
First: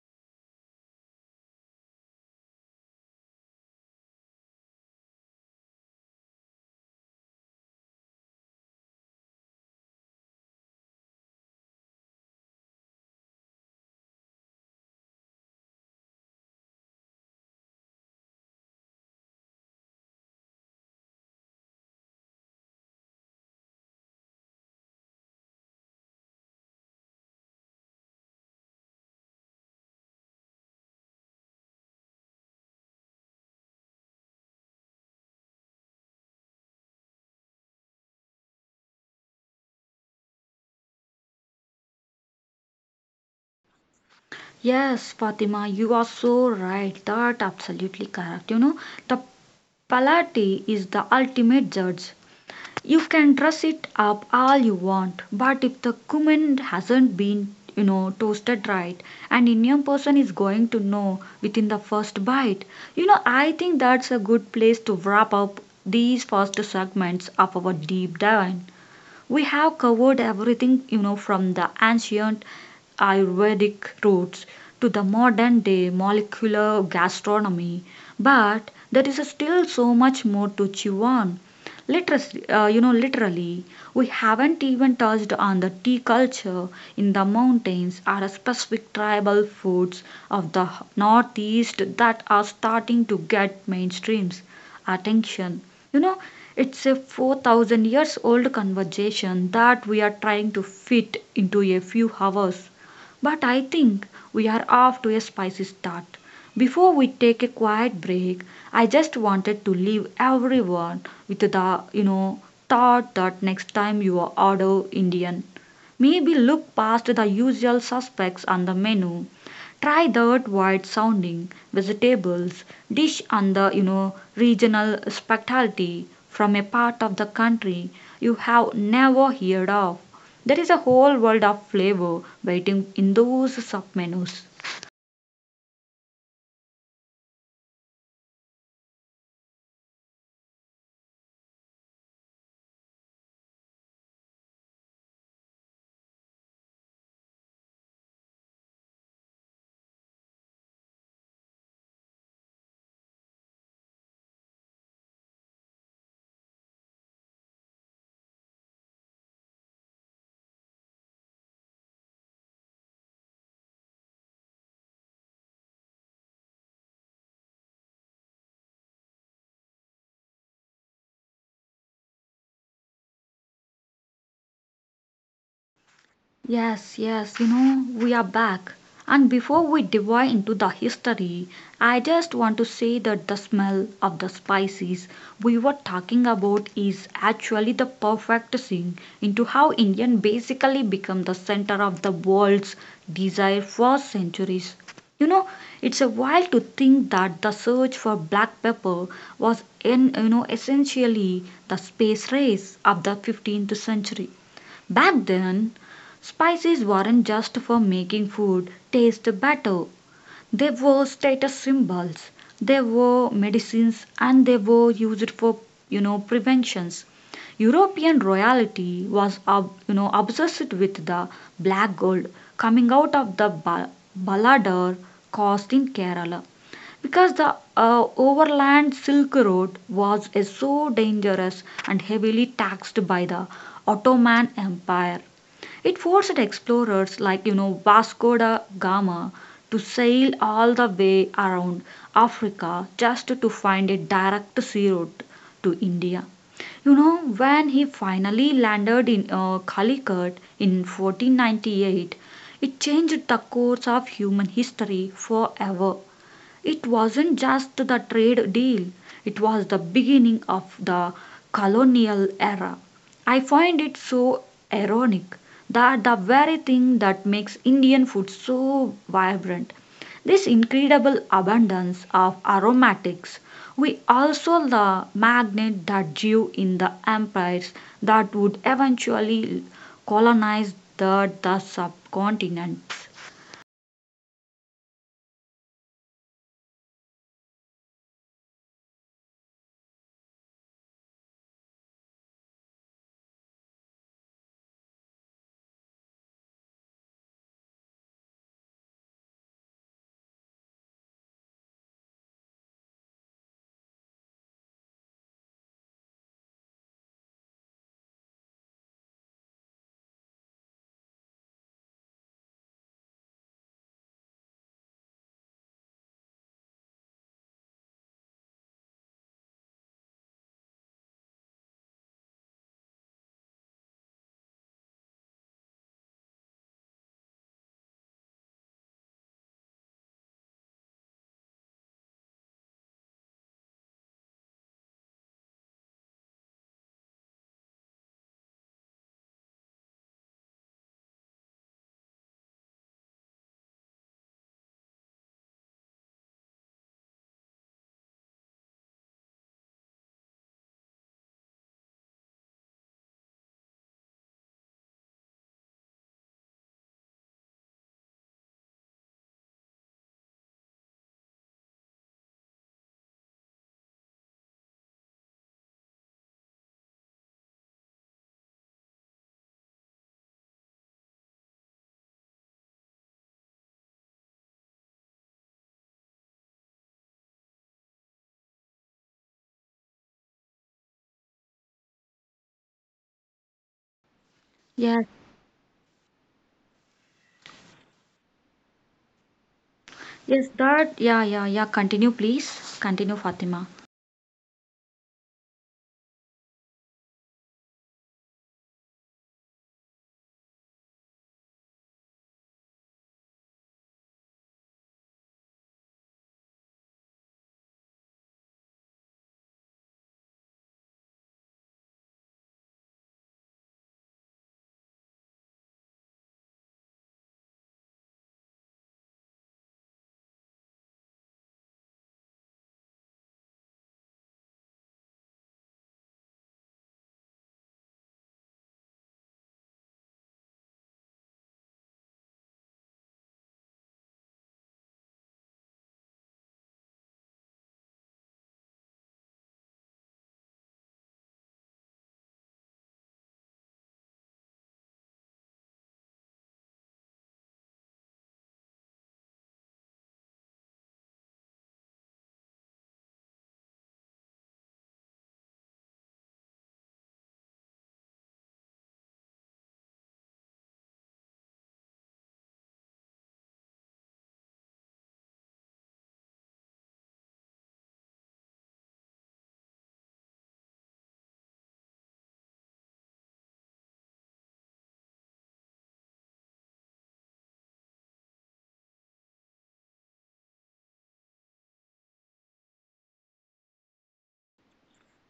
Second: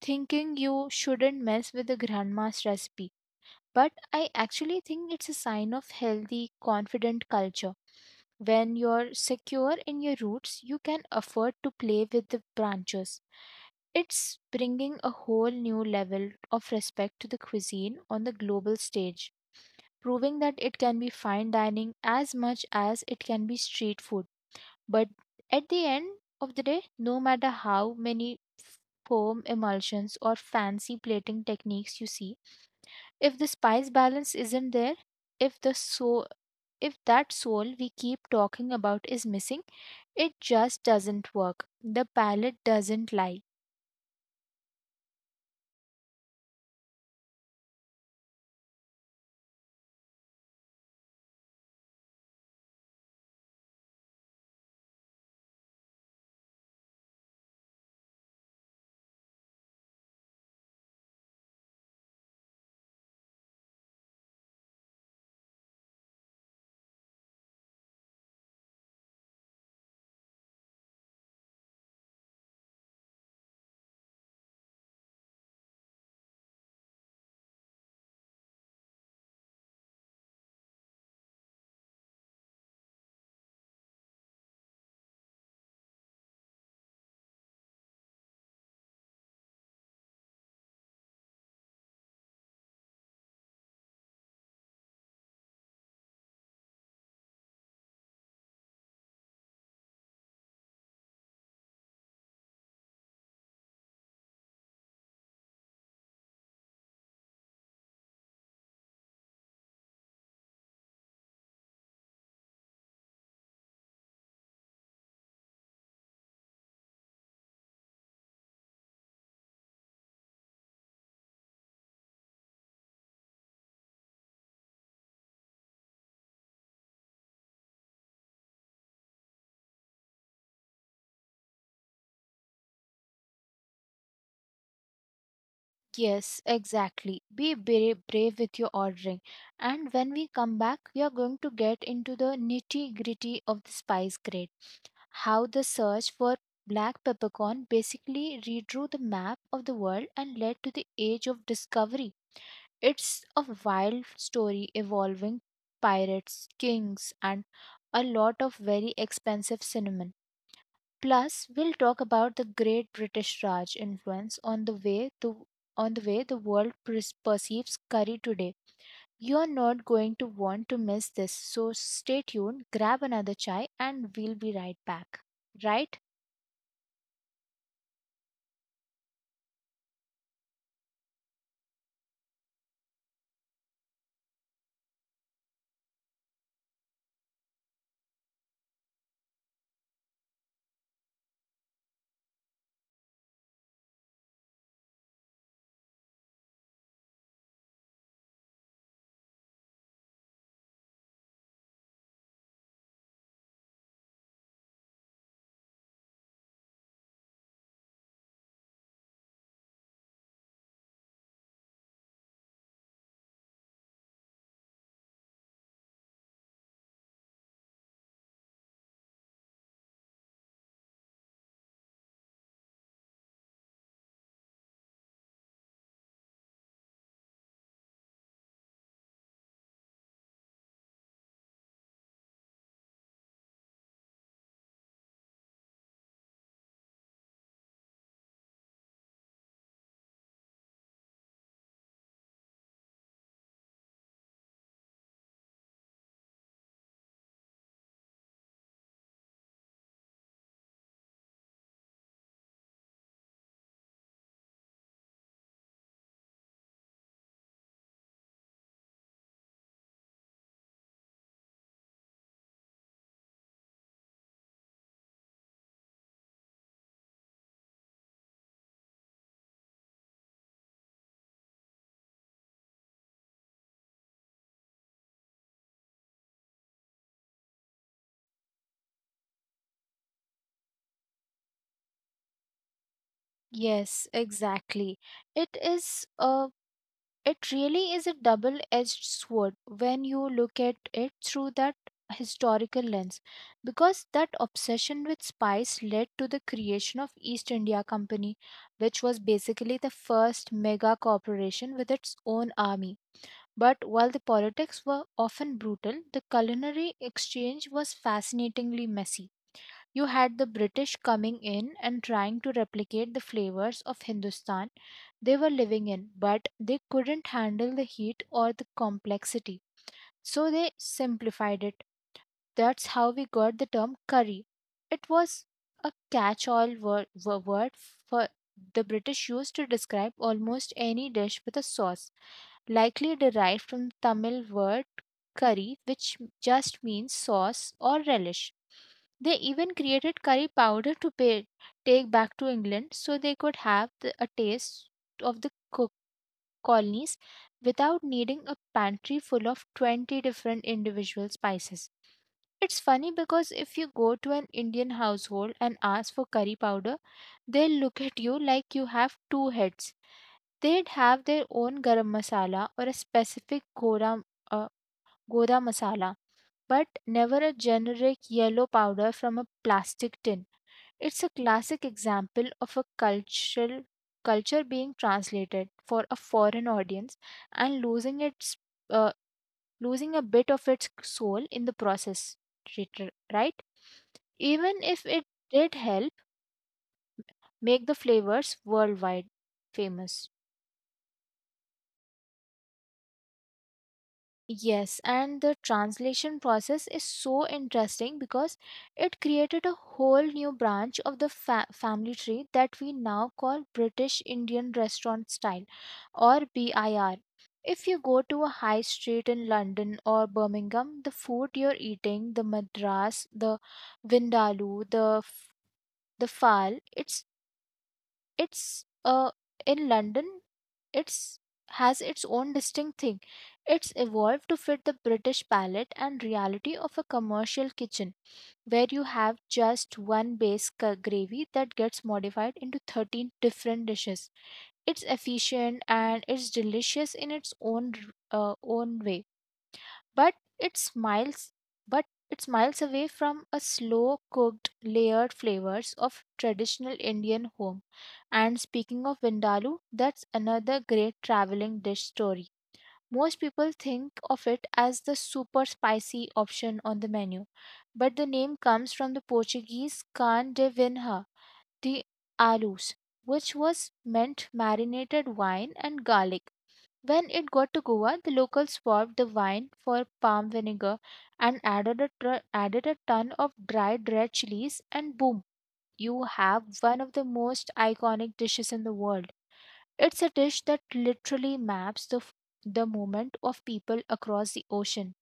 Speaker 2: thinking you shouldn't mess with the grandma's recipe. But I actually think it's a sign of healthy, confident culture. When you're secure in your roots, you can afford to play with the branches. It's bringing a whole new level of respect to the cuisine on the global stage, proving that it can be fine dining as much as it can be street food. But at the end of the day, no matter how many foam emulsions or fancy plating techniques you see, if the spice balance isn't there, if the so if that soul we keep talking about is missing, it just doesn't work. The palette doesn't lie.
Speaker 1: Yes, Fatima, you are so right. That absolutely correct. The palate is the ultimate judge. You can dress it up all you want, but if the cumin hasn't been, toasted right, an Indian person is going to know within the first bite. I think that's a good place to wrap up these first segments of our deep dive. We have covered everything, from the ancient Ayurvedic roots to the modern day molecular gastronomy, but there is still so much more to chew on. Literally, we haven't even touched on the tea culture in the mountains or specific tribal foods of the northeast that are starting to get mainstreams attention. You know, it's a 4,000 years old conversation that we are trying to fit into a few hours. But I think we are off to a spicy start. Before we take a quiet break, I just wanted to leave everyone with the, thought that next time you order Indian, maybe look past the usual suspects on the menu, try that wide sounding vegetables dish and the regional specialty from a part of the country you have never heard of. There is a whole world of flavor waiting in those submenus.
Speaker 2: Yes, exactly. Brave with your ordering. And when we come back, we are going to get into the nitty gritty of the spice grade. How the search for black peppercorn basically redrew the map of the world and led to the age of discovery. It's a wild story evolving pirates, kings, and a lot of very expensive cinnamon. Plus, we'll talk about the great British Raj influence on the way the on the way the world perceives curry today. You're not going to want to miss this, so stay tuned, grab another chai, and we'll be right back. Right?
Speaker 1: Yes, yes, we are back. And before we dive into the history, I just want to say that the smell of the spices we were talking about is actually the perfect thing into how Indian basically become the center of the world's desire for centuries. You know, it's a while to think that the search for black pepper was in essentially the space race of the 15th century. Back then, spices weren't just for making food taste better. They were status symbols, they were medicines, and they were used for preventions. European royalty was obsessed with the black gold coming out of the Baladar coast in Kerala, because the overland silk road was so dangerous and heavily taxed by the Ottoman empire. It forced explorers like Vasco da Gama to sail all the way around Africa just to find a direct sea route to India. You know, when he finally landed in Calicut in 1498, it changed the course of human history forever. It wasn't just the trade deal, it was the beginning of the colonial era. I find it so ironic that the very thing that makes Indian food so vibrant, this incredible abundance of aromatics, we also the magnet that drew in the empires that would eventually colonize the subcontinent.
Speaker 2: Yes, exactly. It is a It really is a double edged sword when you look at it through that historical lens, because that obsession with spice led to the creation of East India Company, which was basically the first mega corporation with its own army. But while the politics were often brutal, the culinary exchange was fascinatingly messy. You had the British coming in and trying to replicate the flavors of Hindustan they were living in, but they couldn't handle the heat or the complexity. So they simplified it. That's how we got the term curry. It was a catch all word for the British used to describe almost any dish with a sauce, likely derived from Tamil word curry, which just means sauce or relish. They even created curry powder to take back to England so they could have a taste of colonies without needing a pantry full of 20 different individual spices. It's funny because if you go to an Indian household and ask for curry powder, they'll look at you like you have two heads. They'd have their own garam masala or a specific uh, goda masala, but never a generic yellow powder from a plastic tin. It's a classic example of a cultural culture being translated for a foreign audience and losing its uh, losing a bit of its soul in the process, right? Even
Speaker 1: Yes,
Speaker 2: if it did help make the flavors worldwide famous.
Speaker 1: yes, that, yeah, yeah, yeah. Continue, please. Continue, Fatima.
Speaker 2: Yes, and the translation process is so interesting because it created a whole new branch of family tree that we now call British Indian Restaurant Style or BIR. If you go to a high street in London or Birmingham, the food you're eating, the Madras, the Vindaloo, the Fal, it's in london it's has its own distinct thing. It's evolved to fit the british palate and reality of a commercial kitchen where you have just one base gravy that gets modified into 13 different dishes. It's efficient and it's delicious in its own own way. But it smiles, but it smiles away from a slow cooked layered flavors of traditional Indian home. And speaking of vindaloo, that's another great traveling dish story. Most people think of it as the super spicy option on the menu, but the name comes from the Portuguese can de vinha, the alus, which was meant marinated wine and garlic. When it got to Goa, the locals swapped the wine for palm vinegar and added a ton of dried red chilies, and boom, you have one of the most iconic dishes in the world. It's a dish that literally maps the moment of people across the ocean.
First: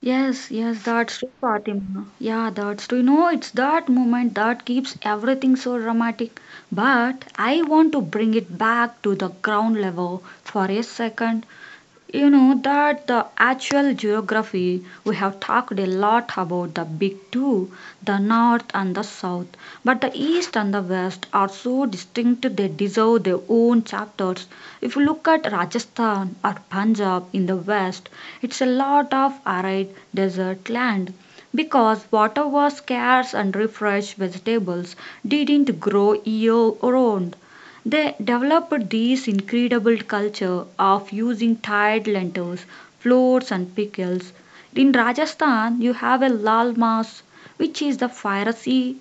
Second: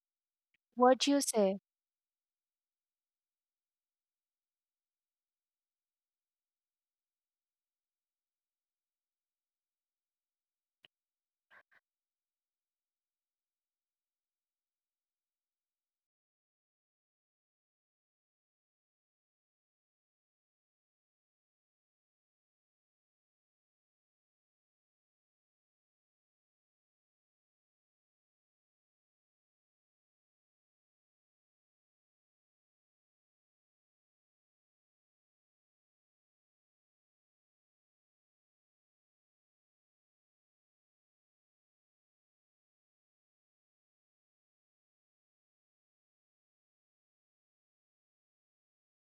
Speaker 1: Yes, yes,
Speaker 2: What do
Speaker 1: that's
Speaker 2: you
Speaker 1: true,
Speaker 2: say?
Speaker 1: Fatima. Yeah, that's true. It's that moment that keeps everything so dramatic. But I want to bring it back to the ground level for a second. That the actual geography, we have talked a lot about the big two, the north and the south, but the east and the west are so distinct they deserve their own chapters. If you look at Rajasthan or Punjab in the west, it's a lot of arid desert land because water was scarce and refreshed vegetables didn't grow year round. They developed this incredible culture of using tied lentils, floats, and pickles. In Rajasthan, you have a lal mas, which is the fiery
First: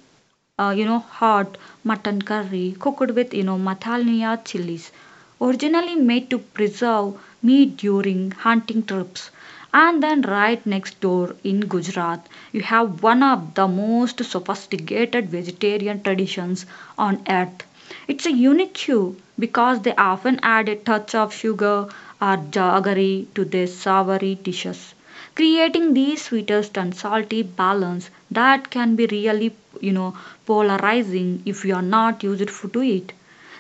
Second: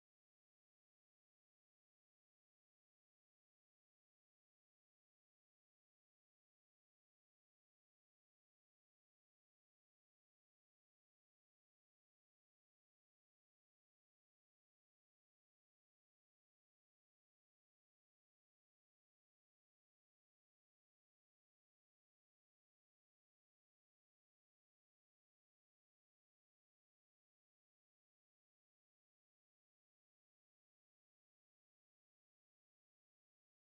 Speaker 1: hot mutton curry cooked with, Mathaliya chilies, originally made to preserve meat during hunting trips. And then right next door in Gujarat, you have one of the most sophisticated vegetarian traditions on earth. It's a unique chew because they often add a touch of sugar or jaggery to their savory dishes, creating these sweetest and salty balance that can be really, you know polarizing if you are not to it.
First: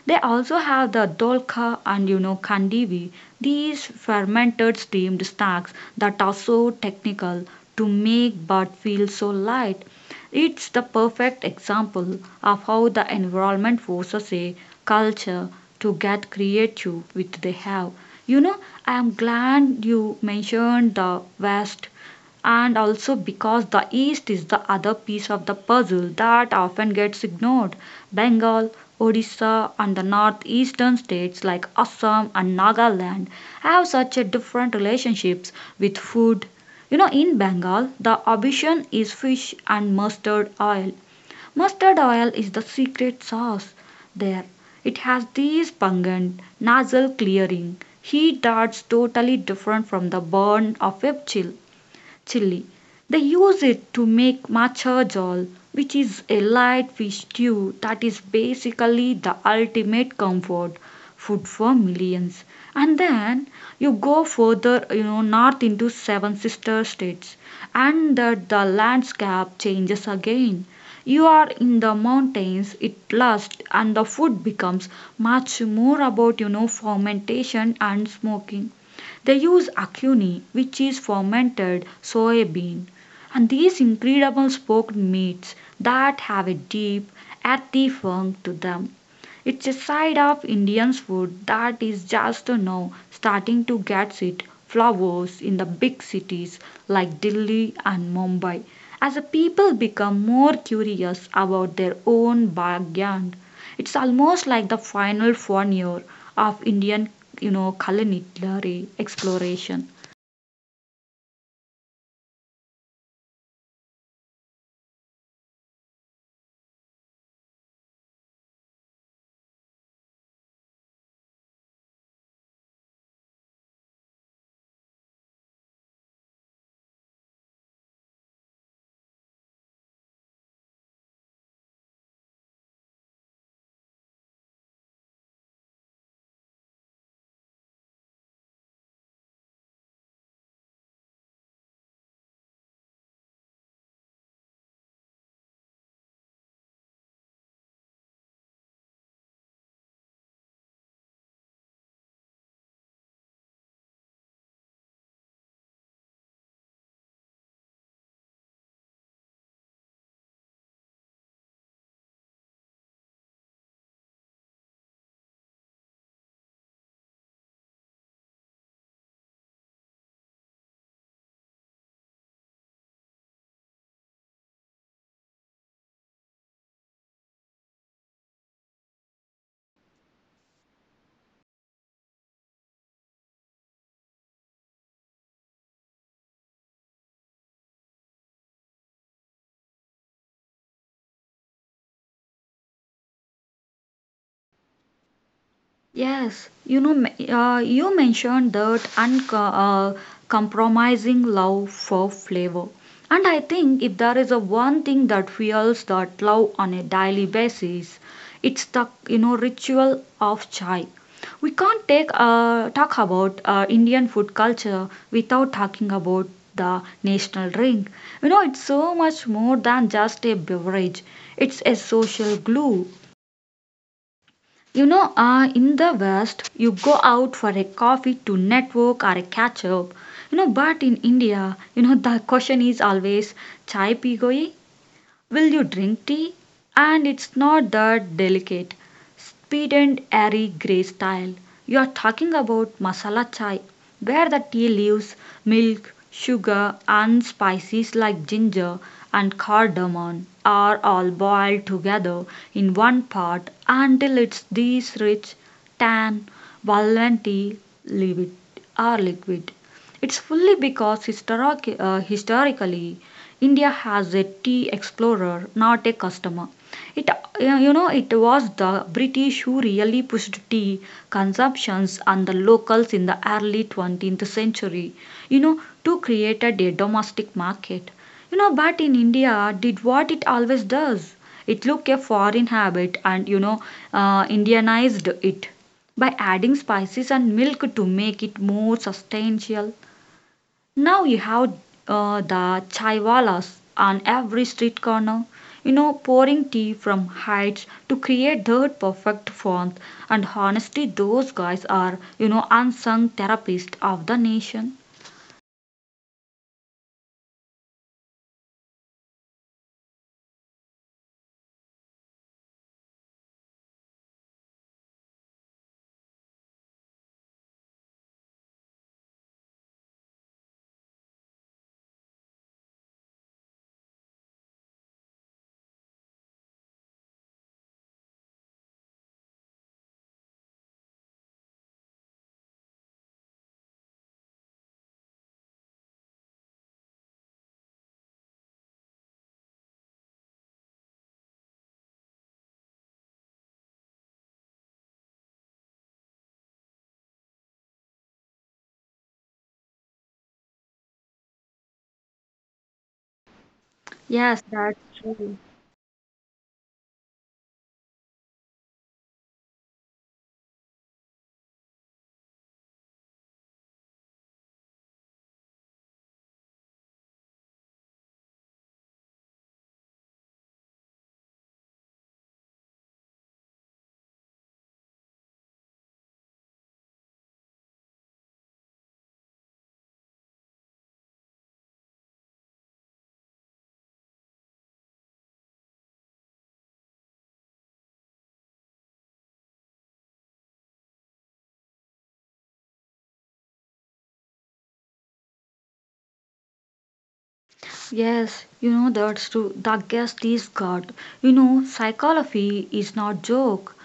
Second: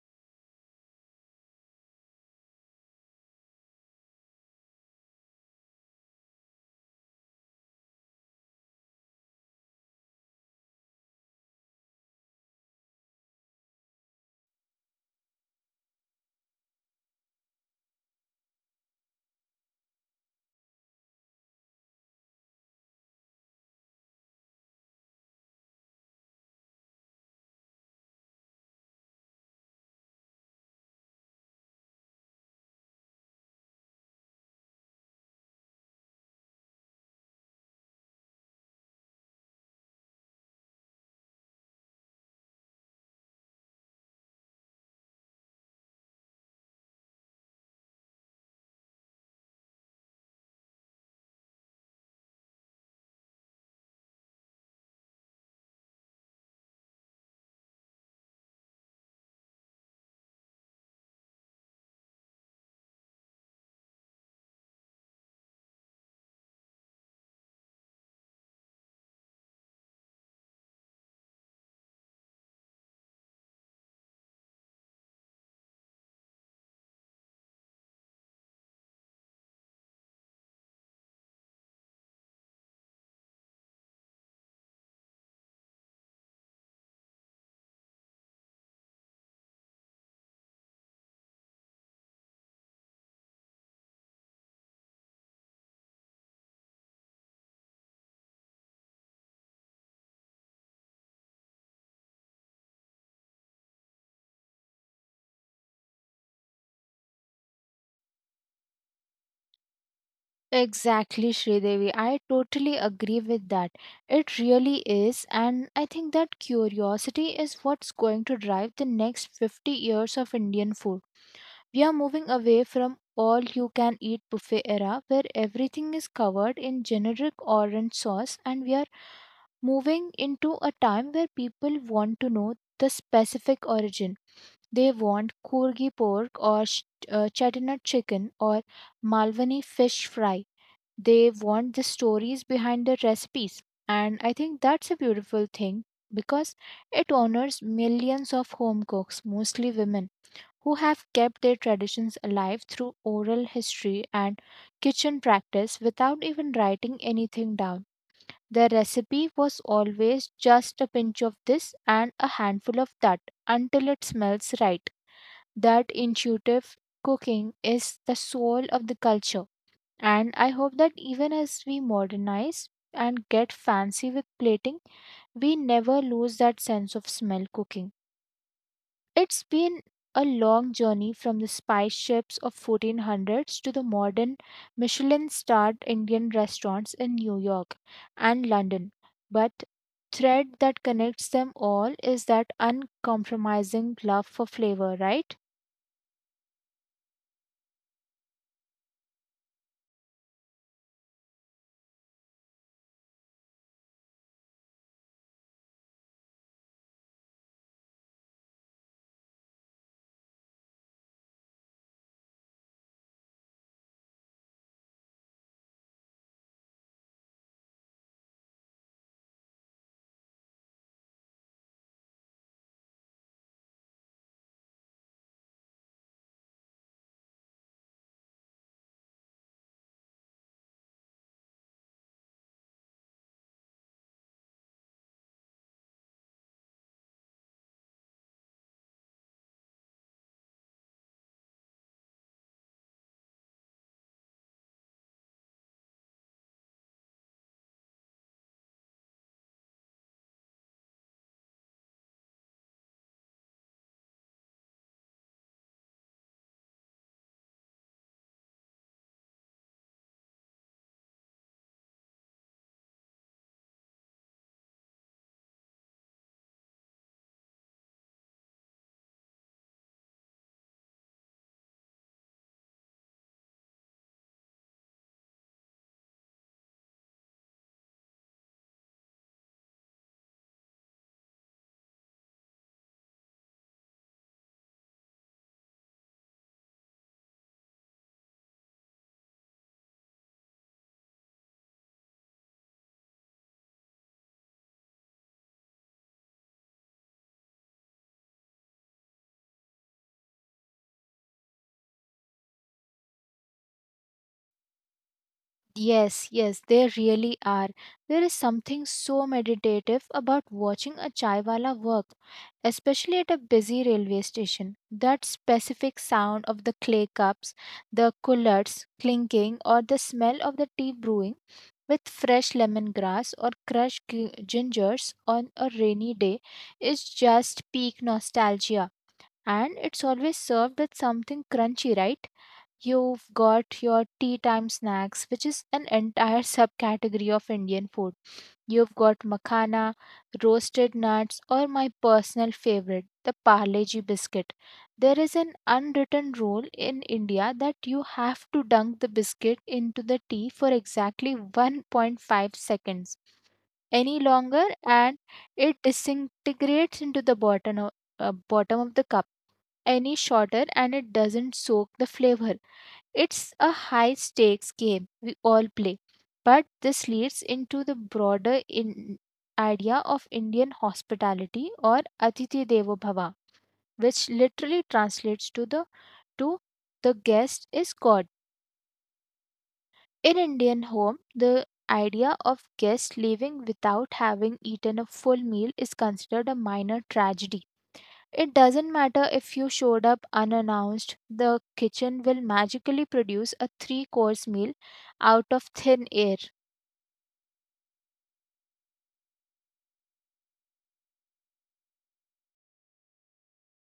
Speaker 1: They also have the dolka and kandivi, these fermented steamed snacks that are so technical to make but feel so light. It's the perfect example of how the environment forces a culture to get creative with they have. You know, I am glad you mentioned the West, and also because the East is the other piece of the puzzle that often gets ignored. Bengal, Odisha, and the northeastern states like Assam and Nagaland have such a different relationships with food. In Bengal, the obsession is fish and mustard oil. Mustard oil is the secret sauce there. It has this pungent, nasal clearing heat that's totally different from the burn of a chill chili. They use it to make matcha jal, which is a light fish stew that is basically the ultimate comfort food for millions. And then you go further, north into seven sister states, and that the landscape changes again. You are in the mountains, it lasts, and the food becomes much more about, fermentation and smoking. They use acune, which is fermented soybean, and these incredible smoked meats that have a deep, earthy funk to them. It's a side of Indian food that is just now starting to get its flowers in the big cities like Delhi and Mumbai, as the people become more curious about their own backyard. It's almost like the final frontier of Indian, culinary exploration.
Speaker 2: Exactly, Sridevi. I totally agree with that. It really is, and I think that curiosity is what's going to drive the next 50 years of Indian food. We are moving away from all you can eat buffet era where everything is covered in generic orange sauce, and we are moving into a time where people want to know the specific origin. They want kurgi pork or chettinad chicken or malwani fish fry. They want the stories behind the recipes, and I think that's a beautiful thing because it honors millions of home cooks, mostly women who have kept their traditions alive through oral history and kitchen practice without even writing anything down. Their recipe was always just a pinch of this and a handful of that until it smells right. That intuitive cooking is the soul of the culture, and I hope that even as we modernize and get fancy with plating, we never lose that sense of smell cooking. It's been a long journey from the spice ships of 1400s to the modern Michelin-starred Indian restaurants in New York and London. But thread that connects them all is that uncompromising love for flavor, right?
Speaker 1: Yes, you mentioned that uncompromising compromising love for flavor. And I think if there is a one thing that fuels that love on a daily basis, it's the ritual of chai. We can't take talk about Indian food culture without talking about the national drink. You know, it's so much more than just a beverage. It's a social glue, you know, in the West, you go out for a coffee to network or a catch up. You know, but in India, you know, the question is always chai pi goi? Will you drink tea? And it's not that delicate, sweet and airy grey style. You're talking about masala chai, where the tea leaves, milk, sugar, and spices like ginger and cardamom are all boiled together in one pot until it's this rich, tan, velvety liquid liquid. It's fully because historically India has a tea explorer, not a customer. It, you know, it was the British who really pushed tea consumptions on the locals in the early 20th century, you know, to create a domestic market. You know, but in India, did what it always does. It took a foreign habit and, Indianized it by adding spices and milk to make it more substantial. Now you have the chaiwalas on every street corner, you know, pouring tea from heights to create that perfect font. And honestly, those guys are, you know, unsung therapists of the nation.
Speaker 2: Yes, yes, they really are. There is something so meditative about watching a chaiwala work, especially at a busy railway station. That specific sound of the clay cups, the coolers clinking, or the smell of the tea brewing with fresh lemongrass or crushed gingers on a rainy day is just peak nostalgia. And it's always served with something crunchy, right? You've got your tea time snacks, which is an entire subcategory of Indian food. You've got makhana, roasted nuts, or my personal favorite, the Parleji biscuit. There is an unwritten rule in India that you have to dunk the biscuit into the tea for exactly 1.5 seconds. Any
Speaker 1: Yes,
Speaker 2: longer
Speaker 1: that's
Speaker 2: and
Speaker 1: true.
Speaker 2: it disintegrates into the bottom of the cup. Any shorter and it doesn't soak the flavor. It's a high stakes game we all play, but this leads into the broader in idea of Indian hospitality or Atithi Devo Bhava, which literally translates to to the guest is God. In Indian home, the idea of guest leaving without having eaten a full meal is considered a minor tragedy. It doesn't matter if you showed up unannounced, the kitchen will magically produce a three course meal out of thin air.
Speaker 1: Yes, you know that's true. The guest is God. You know, psychology is not joke.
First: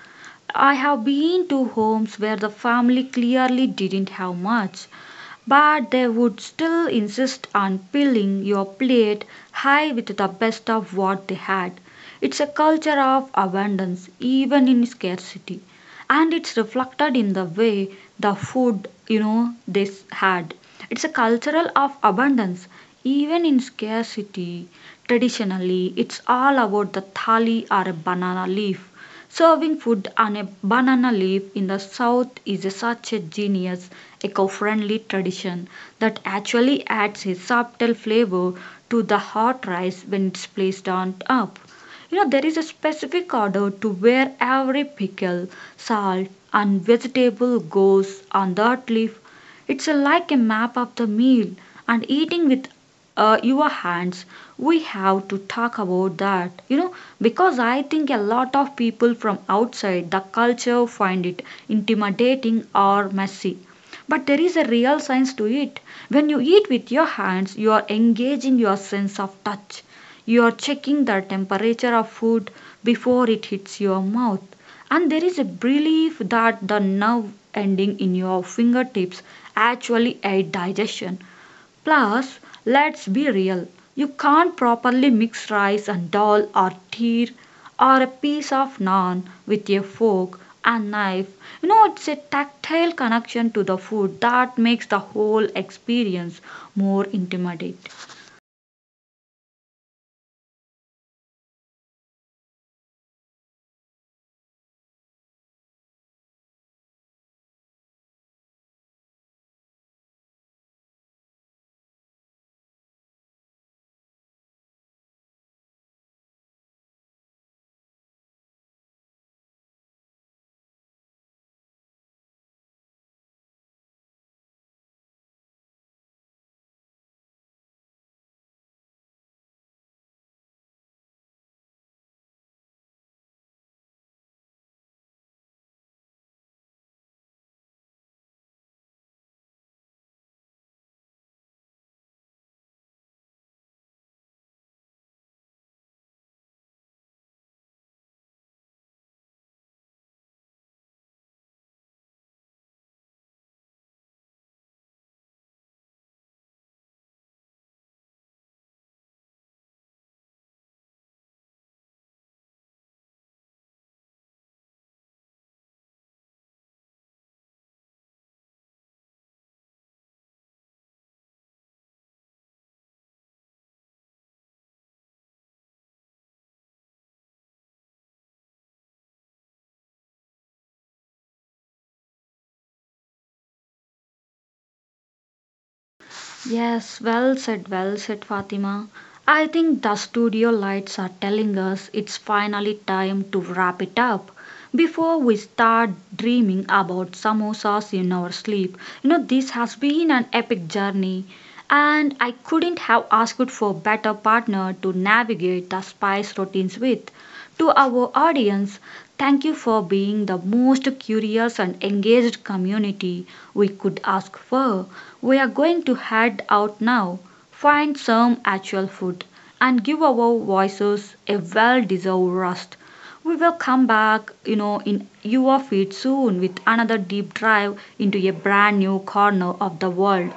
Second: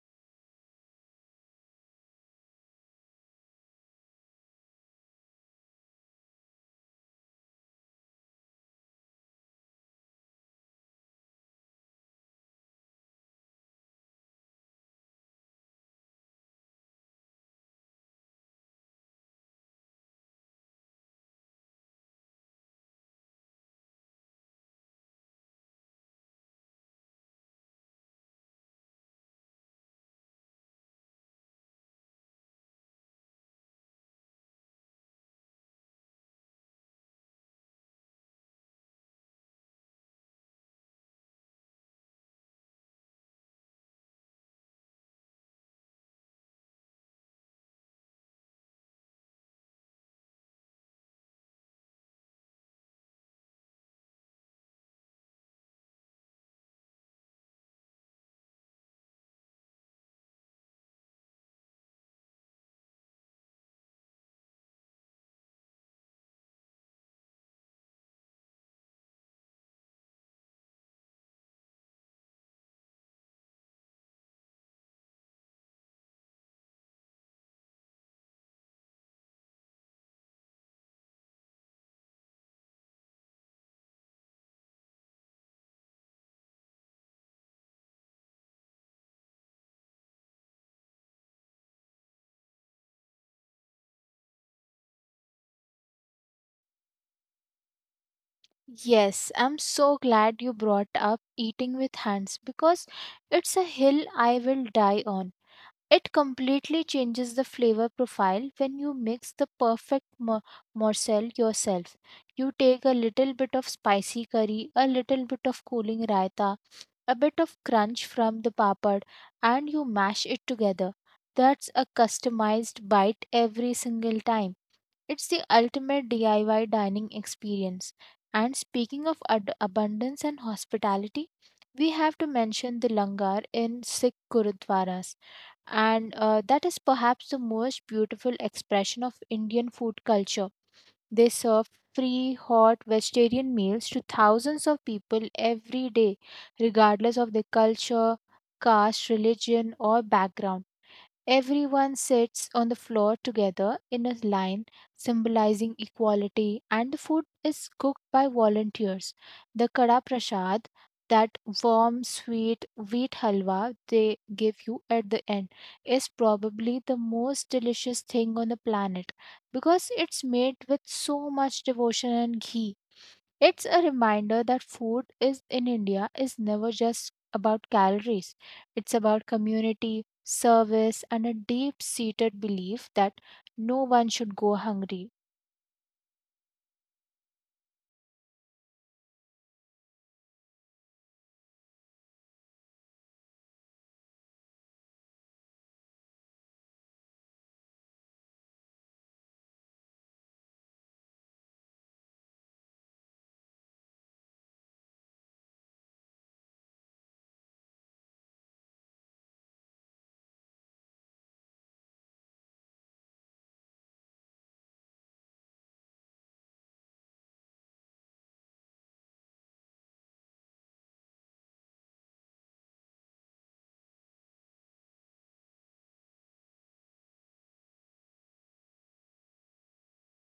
Speaker 1: I have been to homes where the family clearly didn't have much, but they would still insist on filling your plate high with the best of what they had. It's a culture of abundance, even in scarcity, and it's reflected in the way the food you know they had. It's a cultural of abundance, even in scarcity. Traditionally, it's all about the thali or a banana leaf. Serving food on a banana leaf in the South is a, such a genius, eco friendly tradition that actually adds a subtle flavor to the hot rice when it's placed on top. You know, there is a specific order to where every pickle, salt, and vegetable goes on that leaf. It's a, like a map of the meal, and eating with your hands, we have to talk about that, you know, because I think a lot of people from outside the culture find it intimidating or messy, but there is a real science to it. When you eat with your hands, you are engaging your sense of touch. You are checking the temperature of food before it hits your mouth, and there is a belief that the nerve ending in your fingertips actually aid digestion. Plus, let's be real, you can't properly mix rice and dal or teer or a piece of naan with a fork and knife. You know, it's a tactile connection to the food that makes the whole experience more intimate.
Speaker 2: Yes, I'm so glad you brought up eating with hands because it's a hill I will die on. It completely changes the flavor profile when you mix the perfect morsel yourself. You take a little bit of spicy curry, a little bit of cooling raita, a bit of crunch from the papad, and you mash it together. That's a customized bite every single time. It's the ultimate DIY dining experience. And speaking of abundance and hospitality, we have to mention the langar in Sikh gurudwaras, and that is perhaps the most beautiful expression of Indian food culture. They serve free, hot vegetarian meals to thousands of people every day, regardless of their culture, caste, religion, or background. Everyone sits on the floor together in a line, symbolizing equality, and the food is cooked by volunteers. The Kada Prasad, that warm, sweet wheat halwa they give you at the end, is probably the most delicious thing on the planet because it's made with so much devotion and ghee. It's a reminder that food is in India is never just about calories. It's about community, service, and a deep-seated belief that no one should go hungry.
Speaker 1: Yes, well said, Fatima. I think the studio lights are telling us it's finally time to wrap it up before we start dreaming about samosas in our sleep. You know, this has been an epic journey, and I couldn't have asked for a better partner to navigate the spice routines with. To our audience, thank you for being the most curious and engaged community we could ask for. We are going to head out now, find some actual food, and give our voices a well deserved rest. We will come back, you know, in your feed soon with another deep dive into a brand new corner of the world.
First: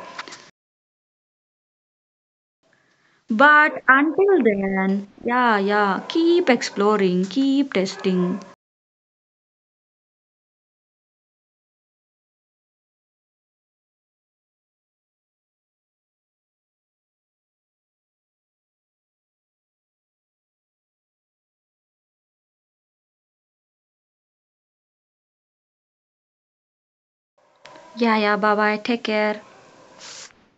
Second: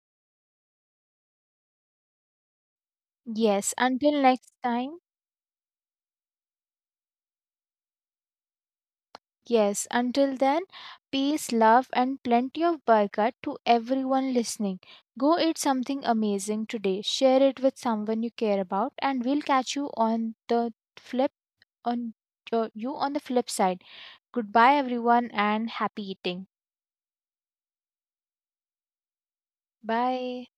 Speaker 2: Yes,
Speaker 1: But
Speaker 2: until
Speaker 1: until
Speaker 2: next time.
Speaker 1: then, yeah, yeah, keep exploring, keep testing.
Speaker 2: Yes, until then, peace, love, and plenty of barkat to everyone listening. Go eat something amazing today. Share it with someone you care about, and we'll catch on you on the flip side. Goodbye, everyone, and happy eating.
Speaker 1: Yeah, yeah, bye bye, take care.
Speaker 2: Bye.